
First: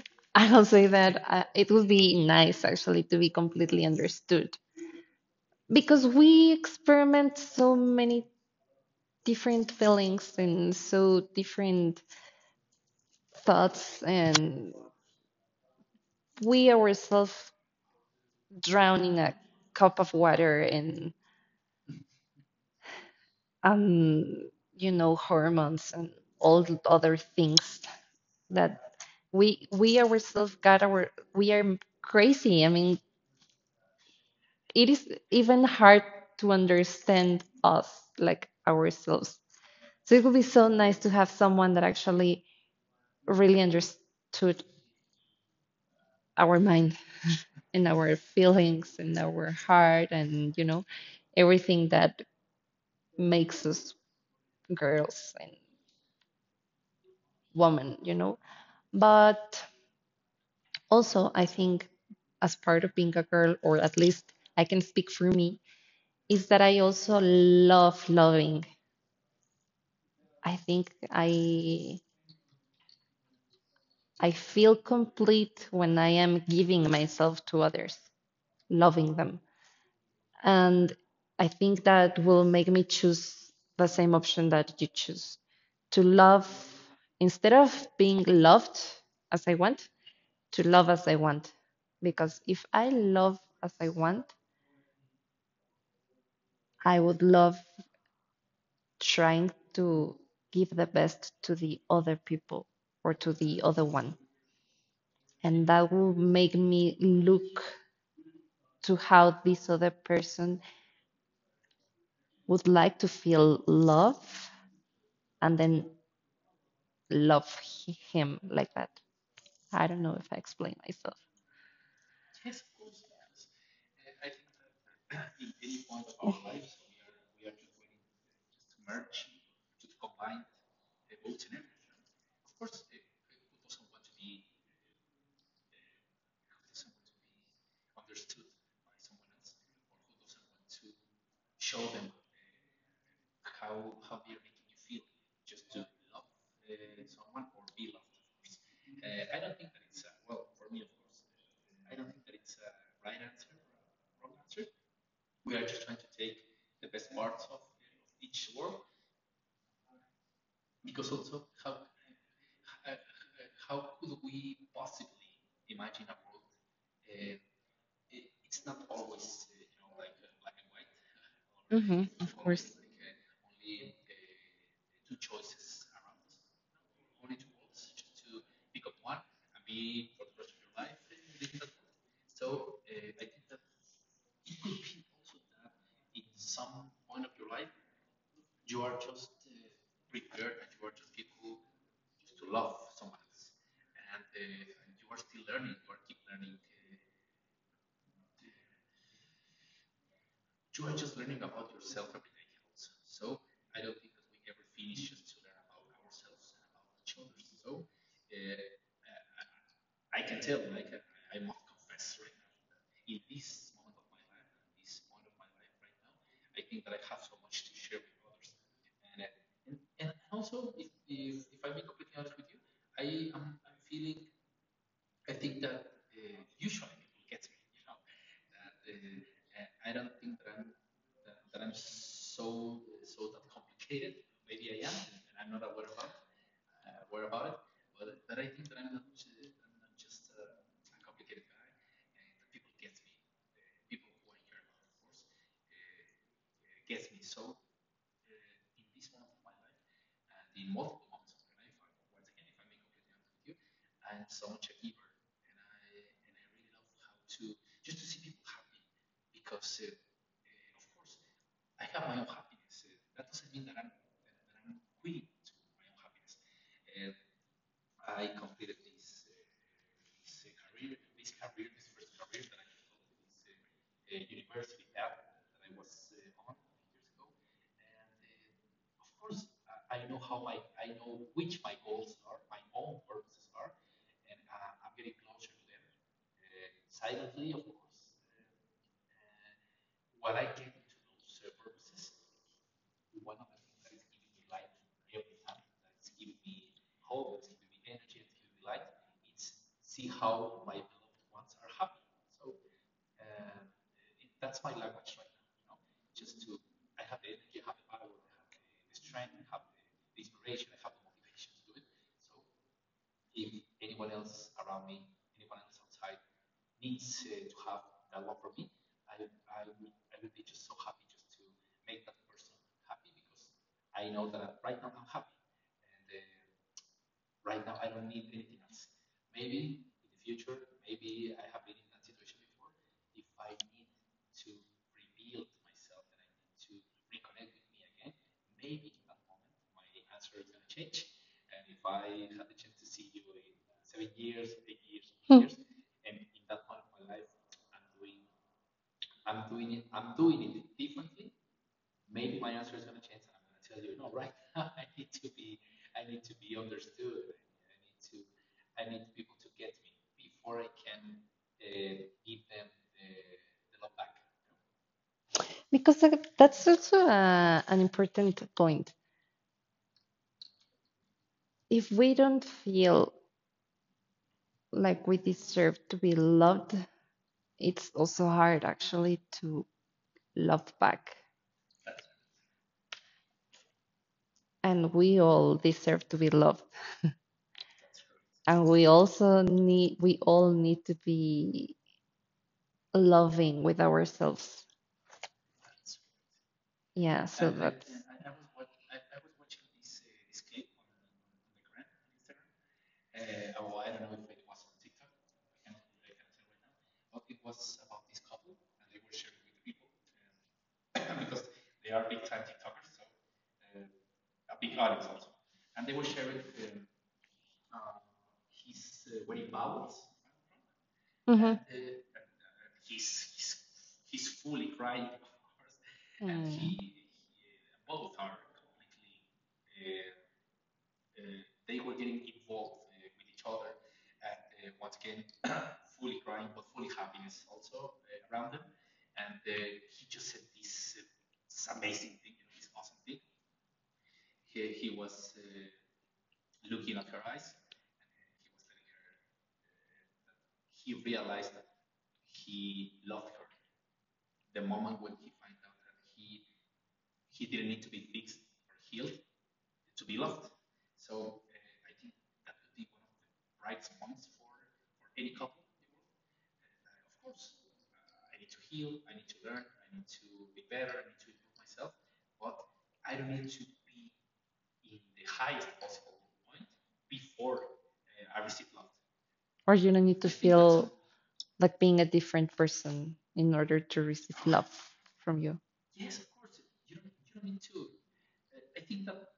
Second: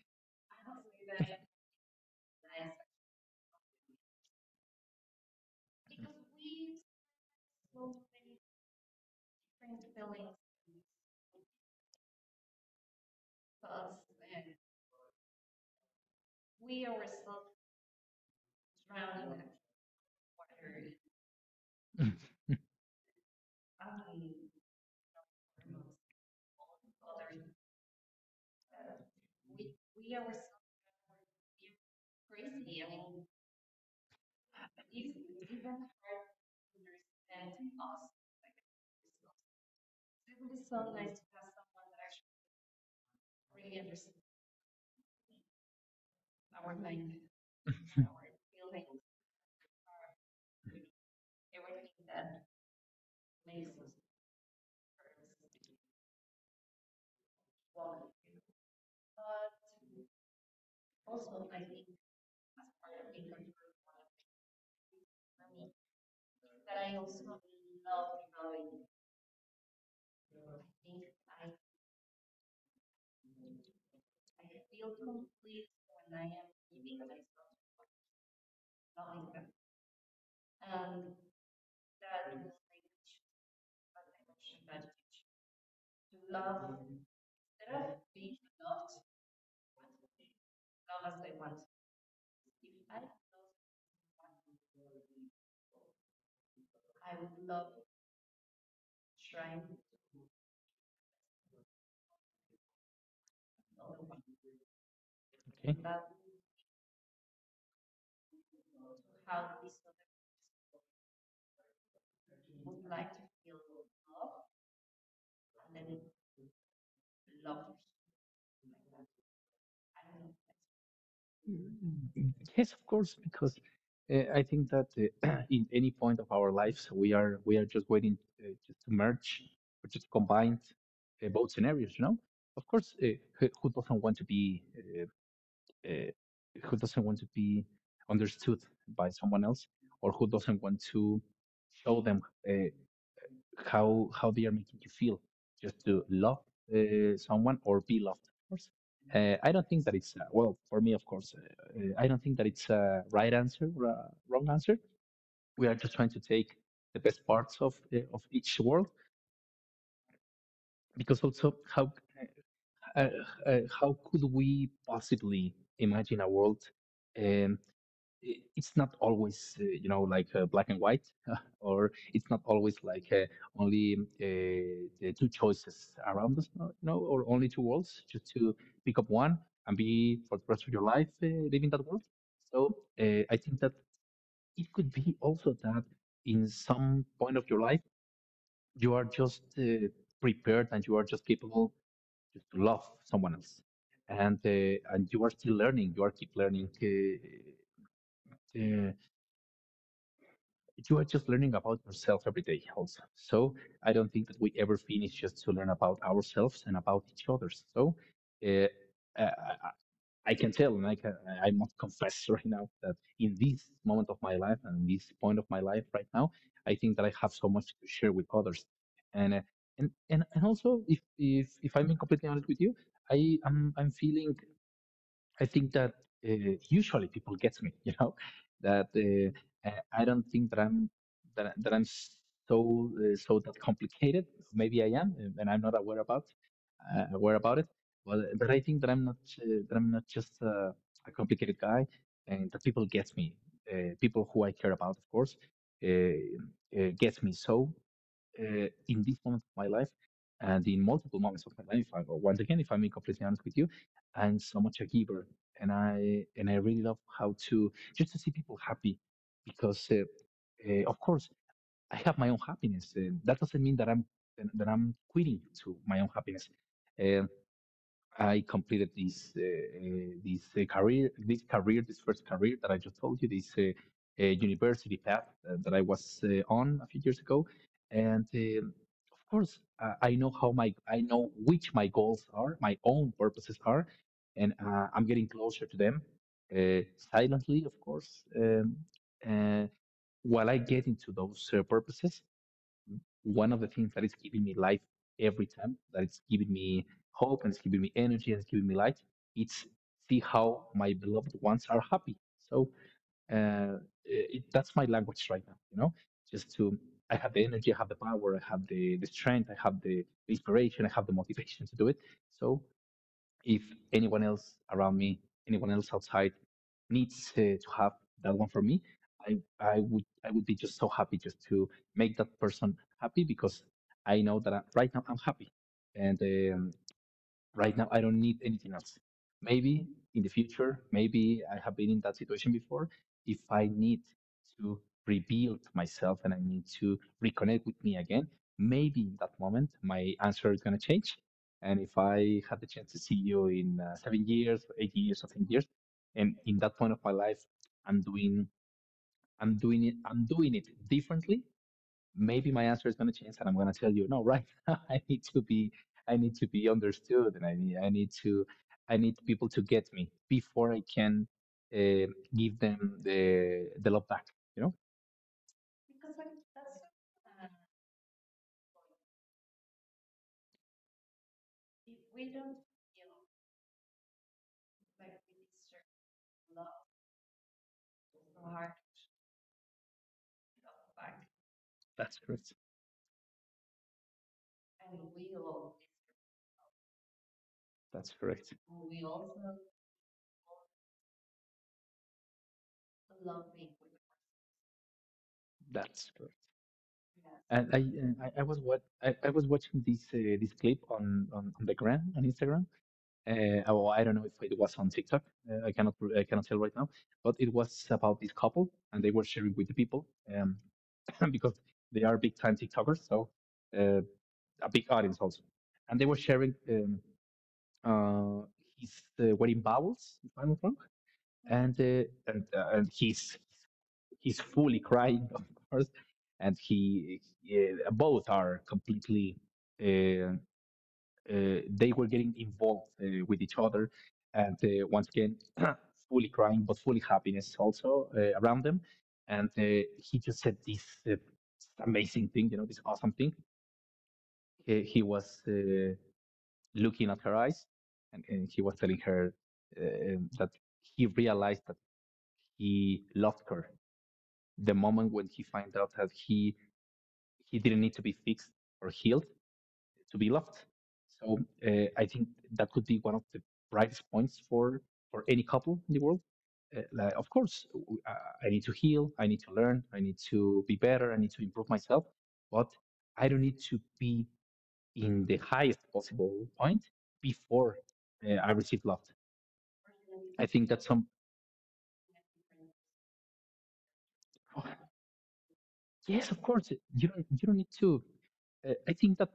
Speaker 1: I'll say that it would be nice actually to be completely understood, because we experiment so many different feelings and so different thoughts, and we ourselves drown in a cup of water and um, you know, hormones and all the other things that we ourselves got our we are crazy. I mean, it is even hard to understand us like ourselves. So it would be so nice to have someone that actually really understood our mind and our feelings and our heart and you know everything that makes us girls and women, you know. But also, I think as part of being a girl, or at least I can speak for me, is that I also love loving. I think I feel complete when I am giving myself to others, loving them. And I think that will make me choose the same option that you choose. To love instead of being loved as I want, to love as I want. Because if I love as I want, I would love trying to give the best to the other people or to the other one. And that will make me look to how this other person would like to feel love and then love him like that. I don't know if I explain myself.
Speaker 2: Yes, of course, because I think that in any point of our lives, we are just waiting just to merge or just combine both scenarios. You know, of course, who doesn't want to be uh, who doesn't want to be understood by someone else or who doesn't want to show them, uh, how they are making you feel, just to love someone or be loved, of course. I don't think that it's, well, for me, of course, I don't think that it's a right answer or a wrong answer. We are just trying to take the best parts of, of each world, because also how, uh, how could we possibly imagine a world? um, it's not always, you know, like, black and white, or it's not always like, only the two choices around us, you know, or only two worlds just to pick up one and be for the rest of your life, living that world. So I think that it could be also that in some point of your life you are just, prepared, and you are just capable just to love someone else, and you are still learning, uh, you are just learning about yourself every day also. So I don't think that we ever finish just to learn about ourselves and about each other. So uh, I can tell, and I must confess right now that in this moment of my life and this point of my life right now, I think that I have so much to share with others. And and also, if I'm being completely honest with you, I I I'm feeling, I think that, usually people get me, you know, that I don't think that I'm that I'm so, that complicated. Maybe I am, and I'm not aware about, aware about it. But but I think that I'm not, that I'm not just, a complicated guy, and that people get me. People who I care about, of course, uh, get me. So in these moments of my life and in multiple moments of my life. I, once again, if I'm being completely honest with you, I'm so much a giver, and I really love how to just to see people happy, because of course I have my own happiness. That doesn't mean that I'm quitting to my own happiness. Uh, I completed this, this first career that I just told you, this, university path, that I was, on a few years ago, and of course, I know which my goals are, my own purposes are, and I'm getting closer to them, uh, silently, of course. Uh, while I get into those, purposes, one of the things that is giving me life every time, that it's giving me hope, and it's giving me energy, and it's giving me light, it's see how my beloved ones are happy. So uh, it, that's my language right now, you know, just to, I have the energy, I have the power, I have the strength, I have the inspiration, I have the motivation to do it. So if anyone else around me, anyone else outside needs, to have that one for me, I would be just so happy just to make that person happy, because I know that right now I'm happy, and um, right now, I don't need anything else. Maybe in the future, maybe I have been in that situation before. If I need to rebuild myself, and I need to reconnect with me again, maybe in that moment, my answer is going to change. And if I had the chance to see you in, 7 years, or 8 years, or 10
Speaker 1: Hmm.
Speaker 2: years, and in that point of my life, I'm doing I'm doing it differently, maybe my answer is going to change, and I'm going to tell you, no, right now I need to be, understood, and I need people to get me before I can, uh, give them the love back, you know.
Speaker 1: Because that's also an important point. If we don't feel like we deserve to be loved, it's also hard actually to love back.
Speaker 2: That's correct.
Speaker 1: And we all deserve to be loved.
Speaker 2: That's correct.
Speaker 1: And we also need, we all need to be loving with ourselves.
Speaker 2: That's correct.
Speaker 1: Yeah, so I,
Speaker 2: And
Speaker 1: that's.
Speaker 2: I was, I was watching this, this clip on, on the gram, on Instagram, oh, I don't know if it was on TikTok, I cannot tell right now, but it was about this couple, and they were sharing with the people, um, because they are big time TikTokers, so, uh, a big audience also. And they were sharing, uh, his, wedding bowels, if I'm not wrong,
Speaker 1: Mhm.
Speaker 2: and and he's, fully crying, of course, and
Speaker 1: Mm.
Speaker 2: both are completely, uh, they were getting involved, with each other, and once again, fully crying, but fully happiness also around them. And he just said this, uh, amazing thing, you know, this awesome thing. He was, looking at her eyes, and he was telling her, that he realized that he loved her the moment when he found out that he didn't need to be fixed or healed to be loved. So uh, I think that could be one of the brightest points for, any couple in the world. Like, of course, I need to heal. I need to learn. I need to be better. I need to improve myself. But I don't need to be in the highest possible point before, I receive love.
Speaker 1: Or you don't need to
Speaker 2: I think that's
Speaker 1: feel
Speaker 2: some.
Speaker 1: like being a different person in order to receive
Speaker 2: Oh,
Speaker 1: love from you.
Speaker 2: yes, of course. You don't. You don't need to. I think that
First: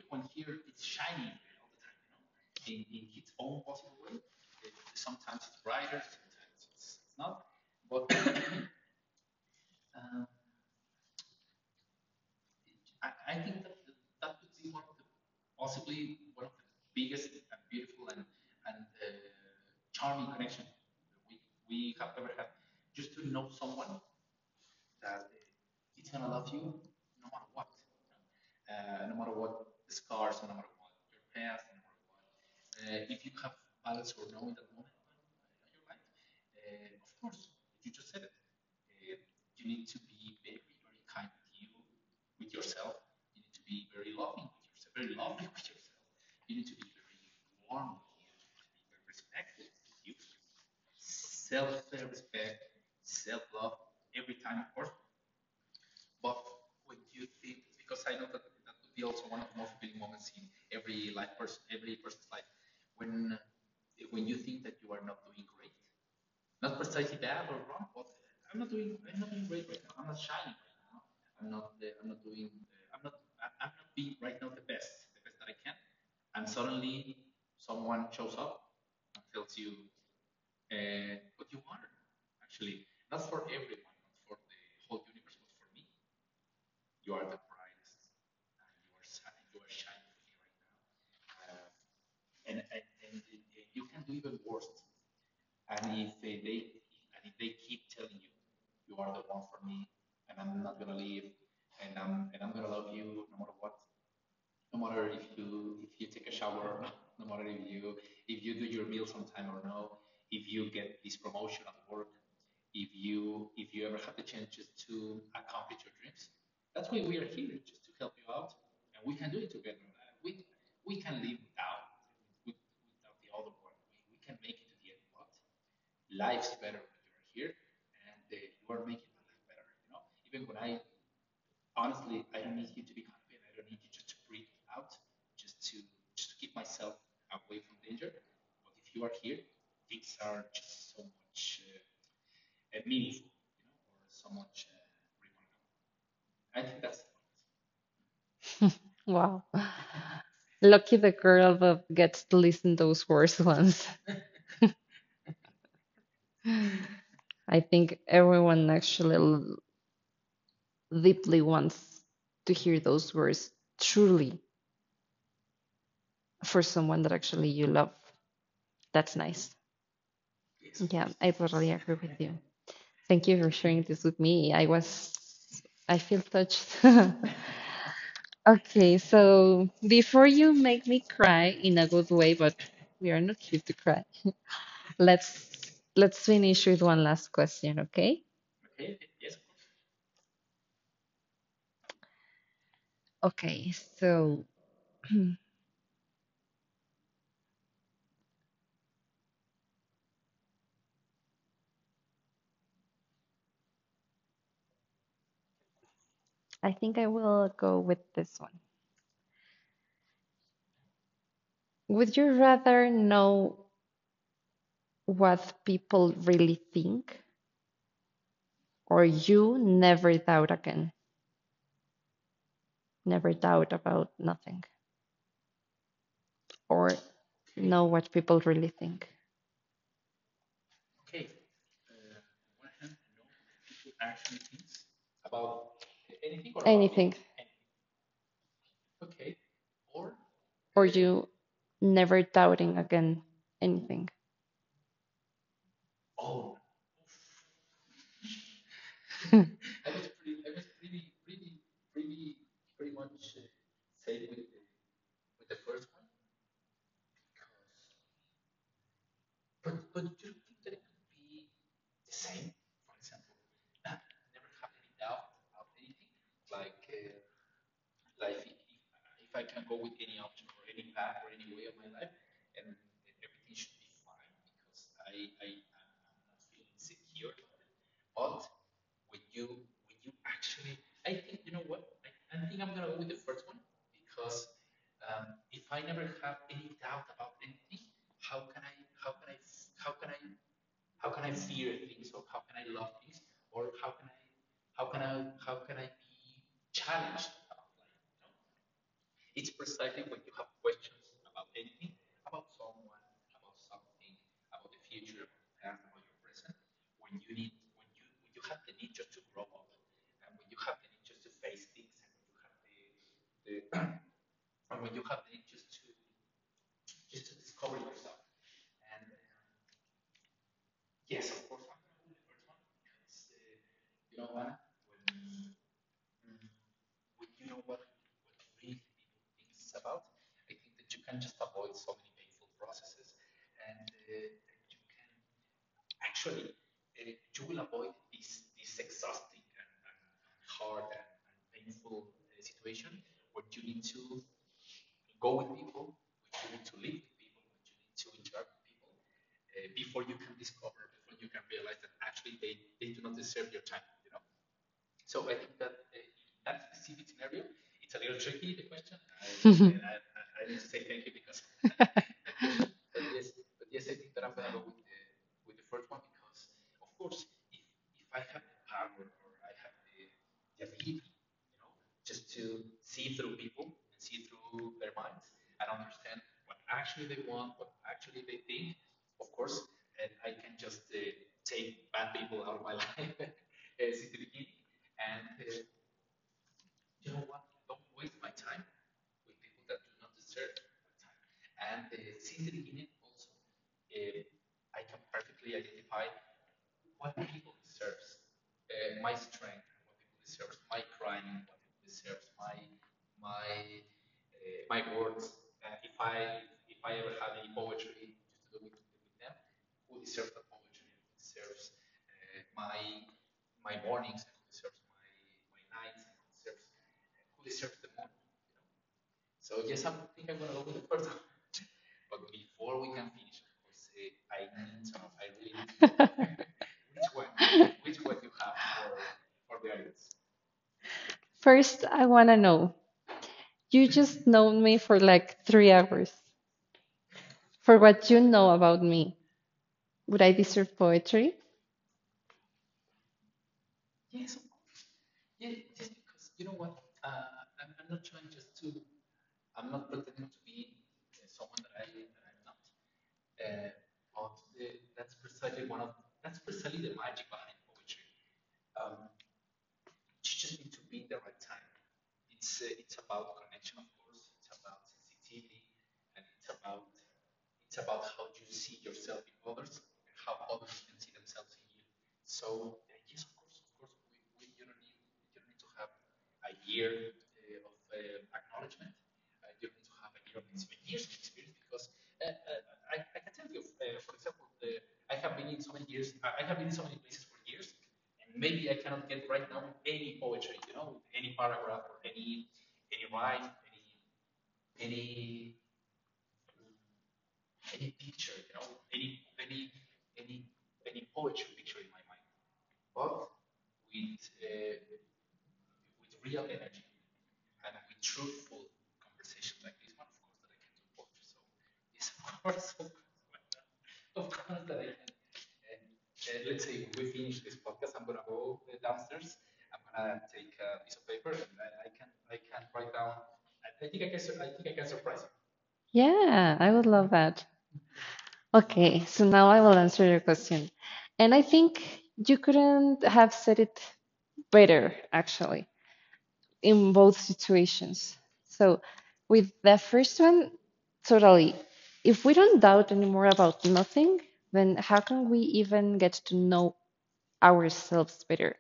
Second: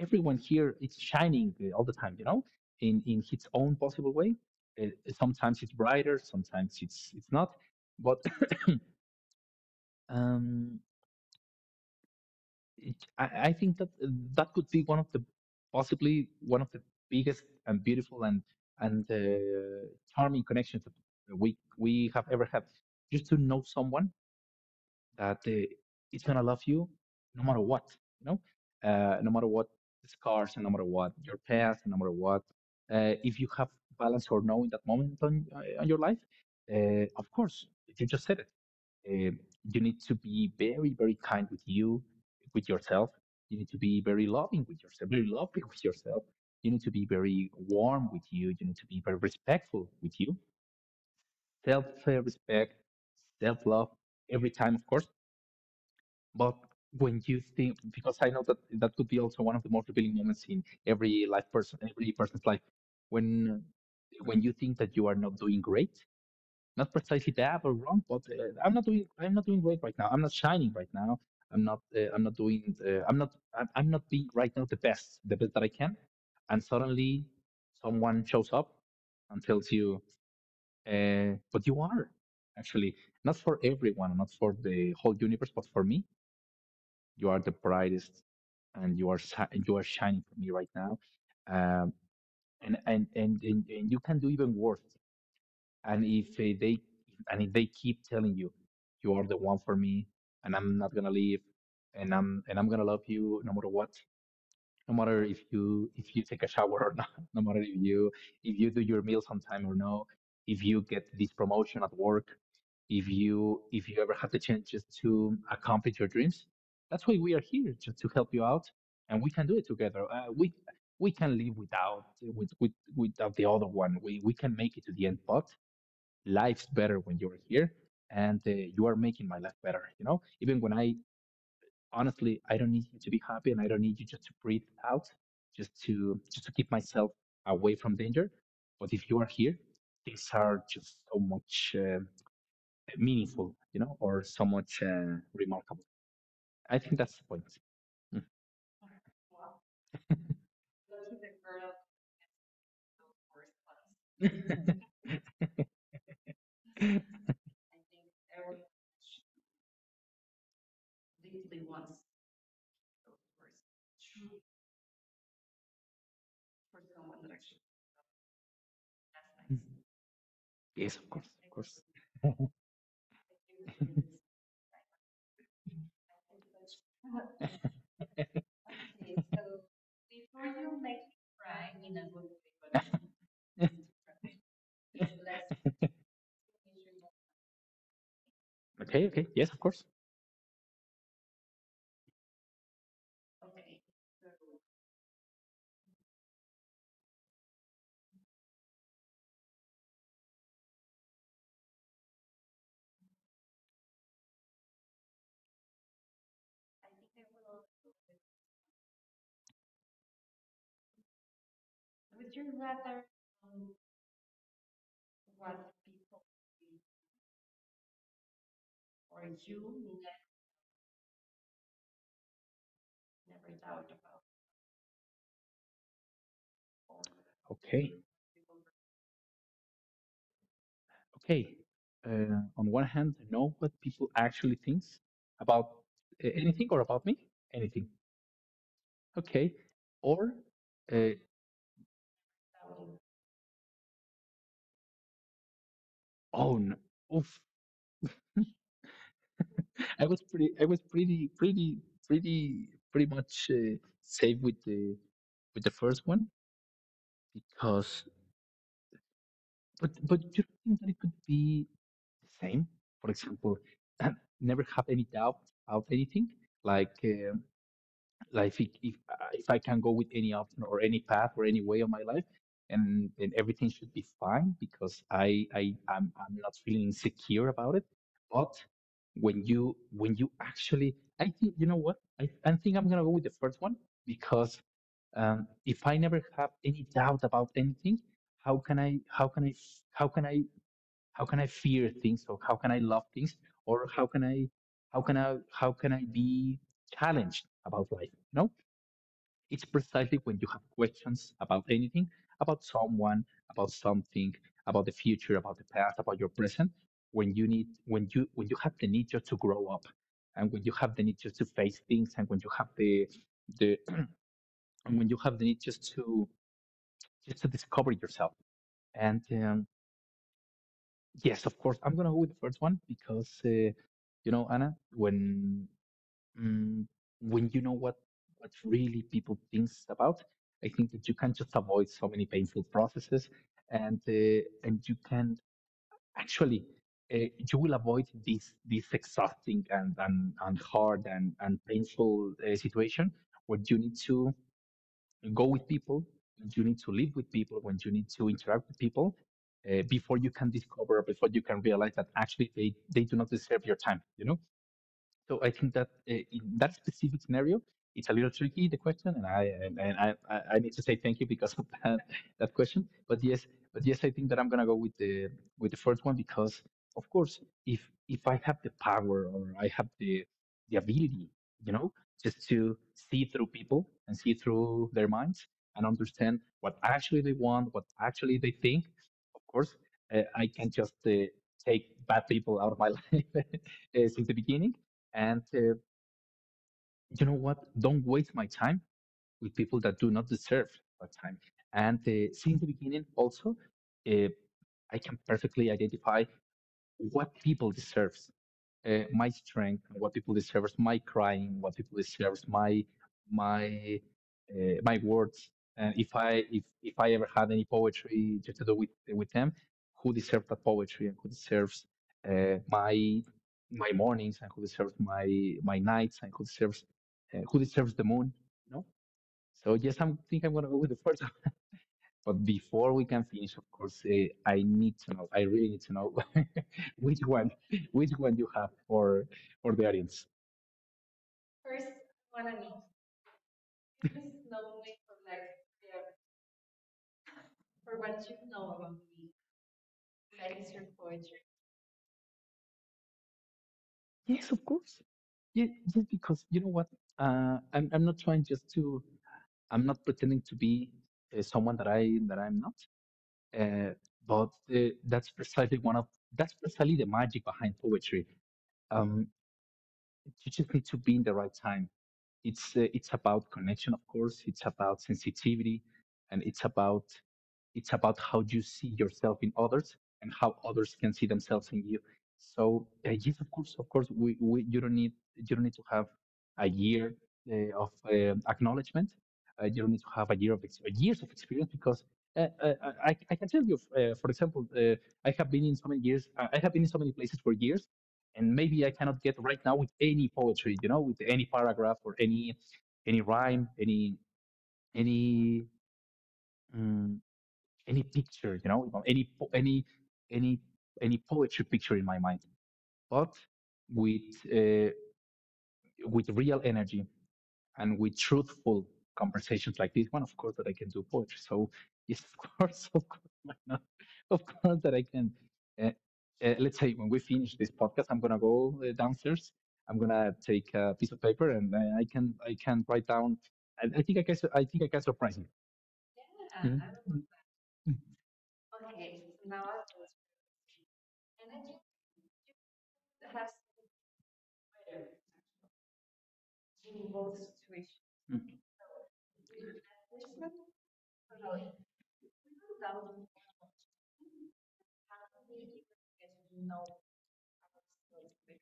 Speaker 2: everyone here is shining, all the time, you know, in his own possible way. Uh, sometimes it's brighter, sometimes it's not. But um, I think that, that could be one of the, possibly one of the biggest and beautiful and, and uh, charming connections that we have ever had. Just to know someone that, it's gonna love you no matter what, you know, no matter what the scars, and no matter what your past, and no matter what, if you have balance or no in that moment on your life, of course, you just said it. Uh, you need to be very, very kind with you, with yourself. You need to be very loving with yourself, very loving with yourself. You need to be very warm with you. You need to be very respectful with you. Self respect, self love, every time, of course. But when you think, because I know that that could be also one of the most revealing moments in every life person, every person's life, when when you think that you are not doing great, not precisely bad or wrong, but I'm not doing great right now. I'm not shining right now. I'm not, uh, I'm not doing, uh, I'm not, I'm not being right now the best that I can. And suddenly, someone shows up and tells you, but you are actually not for everyone, not for the whole universe, but for me you are the brightest, and you are you are shining for me right now. Um, and you can do even worse. And if they and if they keep telling you, you are the one for me, and I'm not gonna leave, and I'm gonna love you no matter what, no matter if you take a shower or not, no matter if you do your meals on time or no, if you get this promotion at work, if you ever have the chances to accomplish your dreams. That's why we are here, just to help you out, and we can do it together. We we can live without with, with without the other one. We can make it to the end, but life's better when you're here. And you are making my life better, you know, even when I honestly, I don't need you to be happy, and I don't need you just to breathe out, just to keep myself away from danger. But if you are here, things are just so much meaningful, you know, or so much remarkable. I think that's the point. Mm.
Speaker 1: Wow. Lucky the girl that gets to listen those words once. I think everyone actually deeply wants to hear those words truly for someone that actually you love. That's nice.
Speaker 2: Mm. Yes,
Speaker 1: Yeah,
Speaker 2: of course,
Speaker 1: I
Speaker 2: of
Speaker 1: totally
Speaker 2: course.
Speaker 1: agree with you. Thank you for sharing this with me. I feel touched. Okay, so before you make me cry in a good way, but we are not here to cry. Let's let's finish with one last question, okay?
Speaker 2: Okay, okay. Yes, of course.
Speaker 1: Okay, so I think I will go with this one. Would you rather know what people really think, or you never doubt again, never doubt about nothing, or know
Speaker 2: Okay,
Speaker 1: what people really think?
Speaker 2: okay. On one hand, I know what people actually think about, anything or about
Speaker 1: Anything,
Speaker 2: me, anything. Okay. Or
Speaker 1: or
Speaker 2: uh,
Speaker 1: you never doubting again anything?
Speaker 2: oh, no. Oof. I was pretty, pretty, pretty, pretty much safe with the first one because, but you don't think that it could be the same? For example, and never have any doubt about anything. Like um, like if I can go with any option or any path or any way of my life, and everything should be fine because I'm not feeling insecure about it. But when you actually, I think you know what I think I'm gonna go with the first one because if I never have any doubt about anything, how can I how can I how can I how can I fear things, or how can I love things, or how can I be challenged about life? You it's precisely when you have questions about anything, about someone, about something, about the future, about the past, about your present, when you need when you have the need just to grow up, and when you have the need just to face things, and when you have the and when you have the need just to discover yourself. And yes, of course, I'm gonna go with the first one because you know, Anna, when mm, when you know what really people thinks about, I think that you can just avoid so many painful processes, and uh, and you can actually you will avoid this this exhausting and and hard and painful situation where you need to go with people, when you need to live with people, when you need to interact with people. Before you can discover, before you can realize that actually they do not deserve your time, you know? So I think that in that specific scenario, it's a little tricky the question, and I need to say thank you because of that question. But yes, I think that I'm gonna go with the first one because of course, if I have the power, or I have the ability, you know, just to see through people and see through their minds and understand what actually they want, what actually they think, of course, I can just take bad people out of my life uh, since the beginning. And you know what? Don't waste my time with people that do not deserve that time. And since the beginning, also, uh, I can perfectly identify what people deserve my strength, what people deserve, my crying, what people deserve, my my words, and if I ever had any poetry to do with them, who deserves that poetry, and who deserves uh, my my mornings, and who deserves my nights, and who deserves the moon, you know. So yes, I think I'm gonna go with the first, but before we can finish, of course, I need to know. I really need to know which one, which one you have for the audience.
Speaker 1: First, I want to know. You just known me for like 3 hours. For what you know about me, would I deserve poetry?
Speaker 2: Yes, of course. Yeah, just because you know what, I'm not trying just to. I'm not pretending to be someone that I that I'm not. Uh, but that's precisely one of that's precisely the magic behind poetry. Um, you just need to be in the right time. It's about connection, of course. It's about sensitivity, and it's about it's about how you see yourself in others, and how others can see themselves in you. So yes, of course, we you don't need to have a year of acknowledgement. You don't need to have a year of ex- years of experience because uh, uh, I can tell you, for example, I have been in so many years. I have been in so many places for years, and maybe I cannot get right now with any poetry, you know, with any paragraph or any rhyme, any mm any picture, you know, any any poetry picture in my mind, but with uh, with real energy and with truthful conversations like this one. Of course, that I can do poetry. So yes, of course, of course, why not? Of course that I can. Uh, let's say when we finish this podcast, I'm gonna go downstairs. I'm gonna take a piece of paper, and I can write down. I think I can. I think I can surprise you.
Speaker 1: Yeah, I
Speaker 2: Mhm.
Speaker 1: would love that.
Speaker 2: Mm,
Speaker 1: Okay, so now I will answer your question. And I think you couldn't have said it better, actually, in both situations.
Speaker 2: mm,
Speaker 1: So, with the first one, totally. If we don't doubt anymore about nothing, then how can we even get to know ourselves better?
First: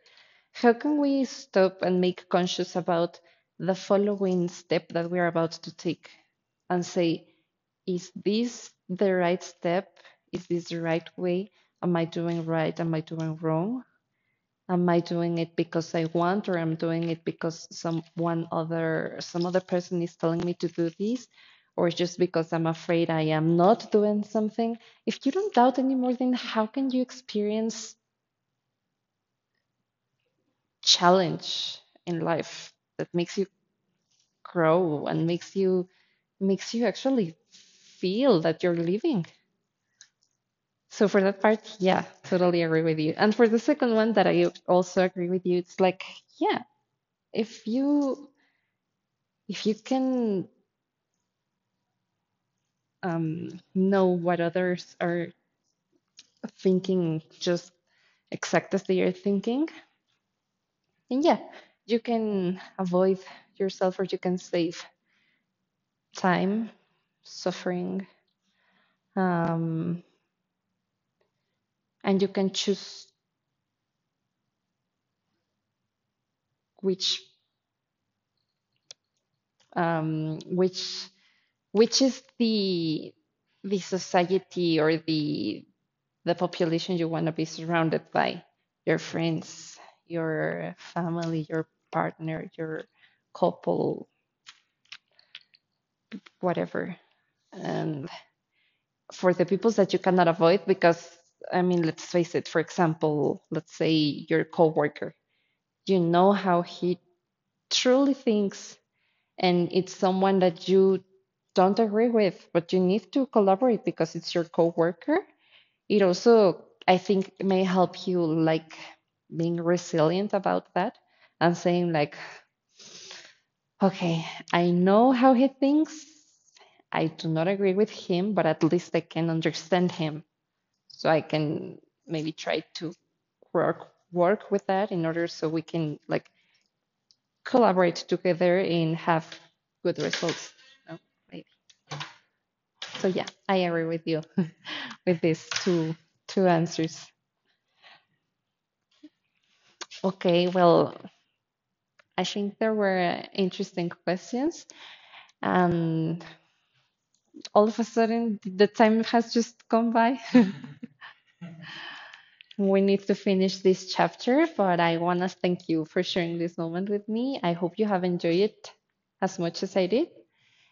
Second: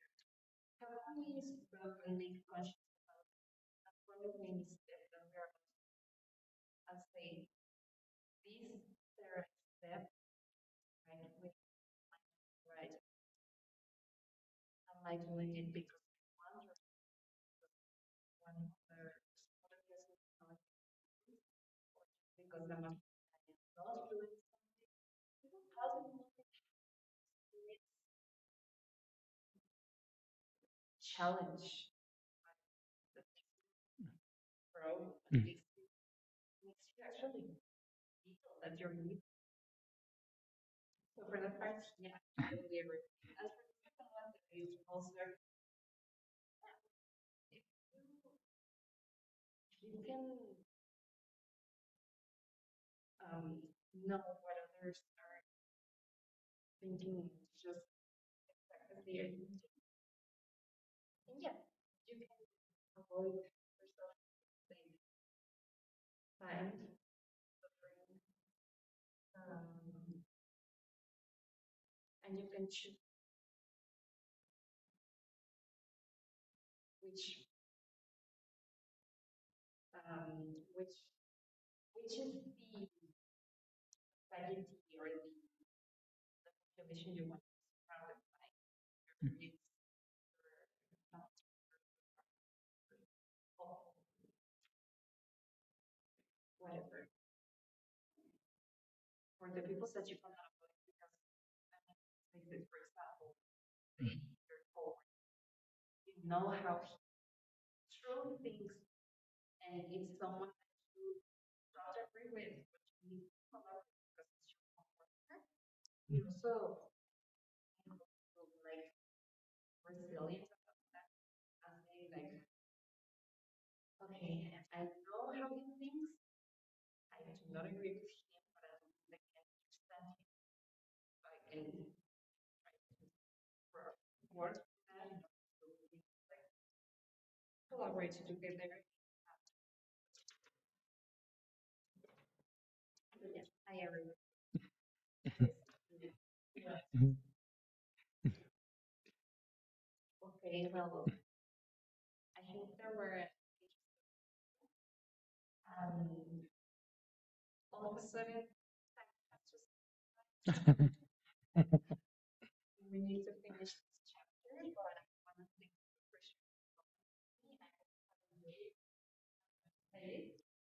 Speaker 1: How can we stop and make conscious about the following step that we are about to take and say, is this the right step? Is this the right way? Am I doing right? Am I doing wrong? Am I doing it because I want or I am doing it because some one other some other person is telling me to do this? Or just because I'm afraid I am not doing something. If you don't doubt anymore, then how can you experience challenge in life that makes you grow and
Speaker 2: mm,
Speaker 1: makes you actually feel that you're living? So for that part, yeah, totally agree with you. And for the second one that I also agree with you, it's like, yeah, if you if you can know what others are thinking just exact as they are thinking, and yeah, you can avoid yourself or you can save time, suffering, um, and you can choose which um, which which is the society or the population you want to be surrounded by, your
Speaker 2: mm.
Speaker 1: friends, your family, your partner, your couple, whatever. And for the people that you cannot avoid, because I mean, let's face it, for example, let's say your coworker, you know how he truly thinks, and it's someone that you don't agree with, but you need to collaborate because it's your coworker. It also, I think, may help you like being resilient about that and saying like, okay, I know how he thinks. I do not agree with him, but at least I can understand him. So I can maybe try to work with that in order so we can like collaborate together and have good results. No, maybe. So yeah, I agree with you with these two answers.
Speaker 2: Mhm.
Speaker 1: Okay, well, I think there were interesting questions, and all of a sudden, the time has just gone by. We need to finish this chapter, but I want to thank you for sharing this moment with me. I hope you have enjoyed it as much as I did.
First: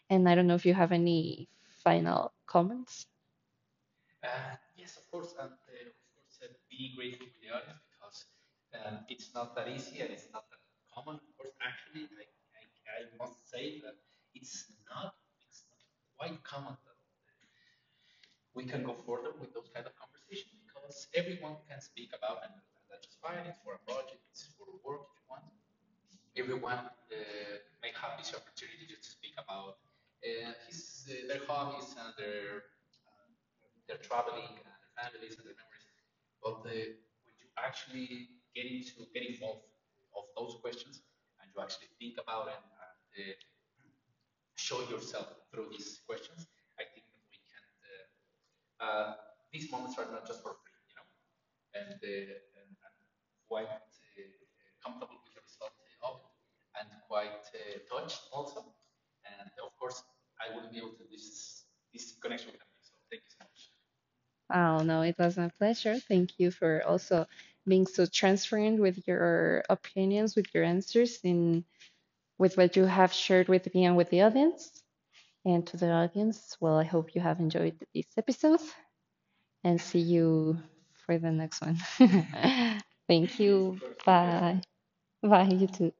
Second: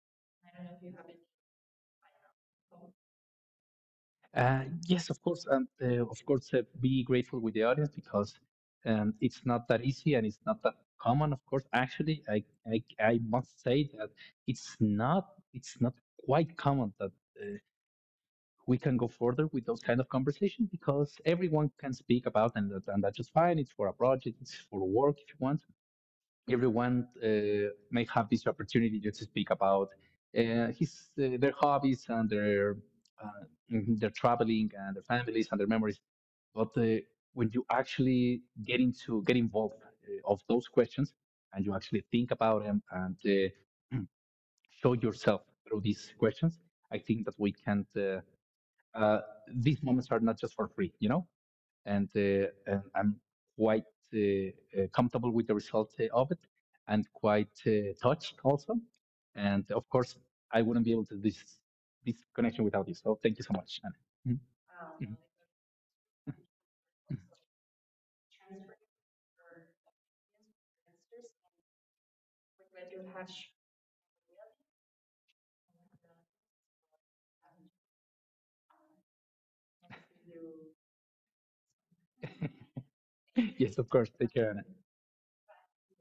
Speaker 1: And I don't know if you have any final comments.
Speaker 2: Yes, of course, and of course, be grateful with the audience because it's not that easy, and it's not that common. Of course, actually, I must say that it's not it's not quite common that uh, we can go further with those kind of conversations because everyone can speak about and that, and that's just fine. It's for a project, it's for work if you want, everyone may have this opportunity to speak about his their hobbies and their uh, their traveling and their families and their memories. But when you actually get involved of those questions, and you actually think about them, and uh, show yourself through these questions, I think that we can't. Uh, these moments are not just for free, you know. And, and I'm quite uh, comfortable with the result of it, and quite touched also. And of course, I wouldn't be able to this this connection without you. So thank you so much, Anna.
Speaker 1: Oh, no, it was my pleasure. Thank you for
Speaker 2: Mhm.
Speaker 1: also being so transparent with your opinions, with your answers, and with what you have shared with me and with the audience. And to the audience, well, I hope you have enjoyed this episode and see you for the next one. Thank
Speaker 2: Mhm. Yes,
Speaker 1: you.
Speaker 2: of course. Take care,
Speaker 1: Bye.
Speaker 2: Anna.
Speaker 1: Bye, you too.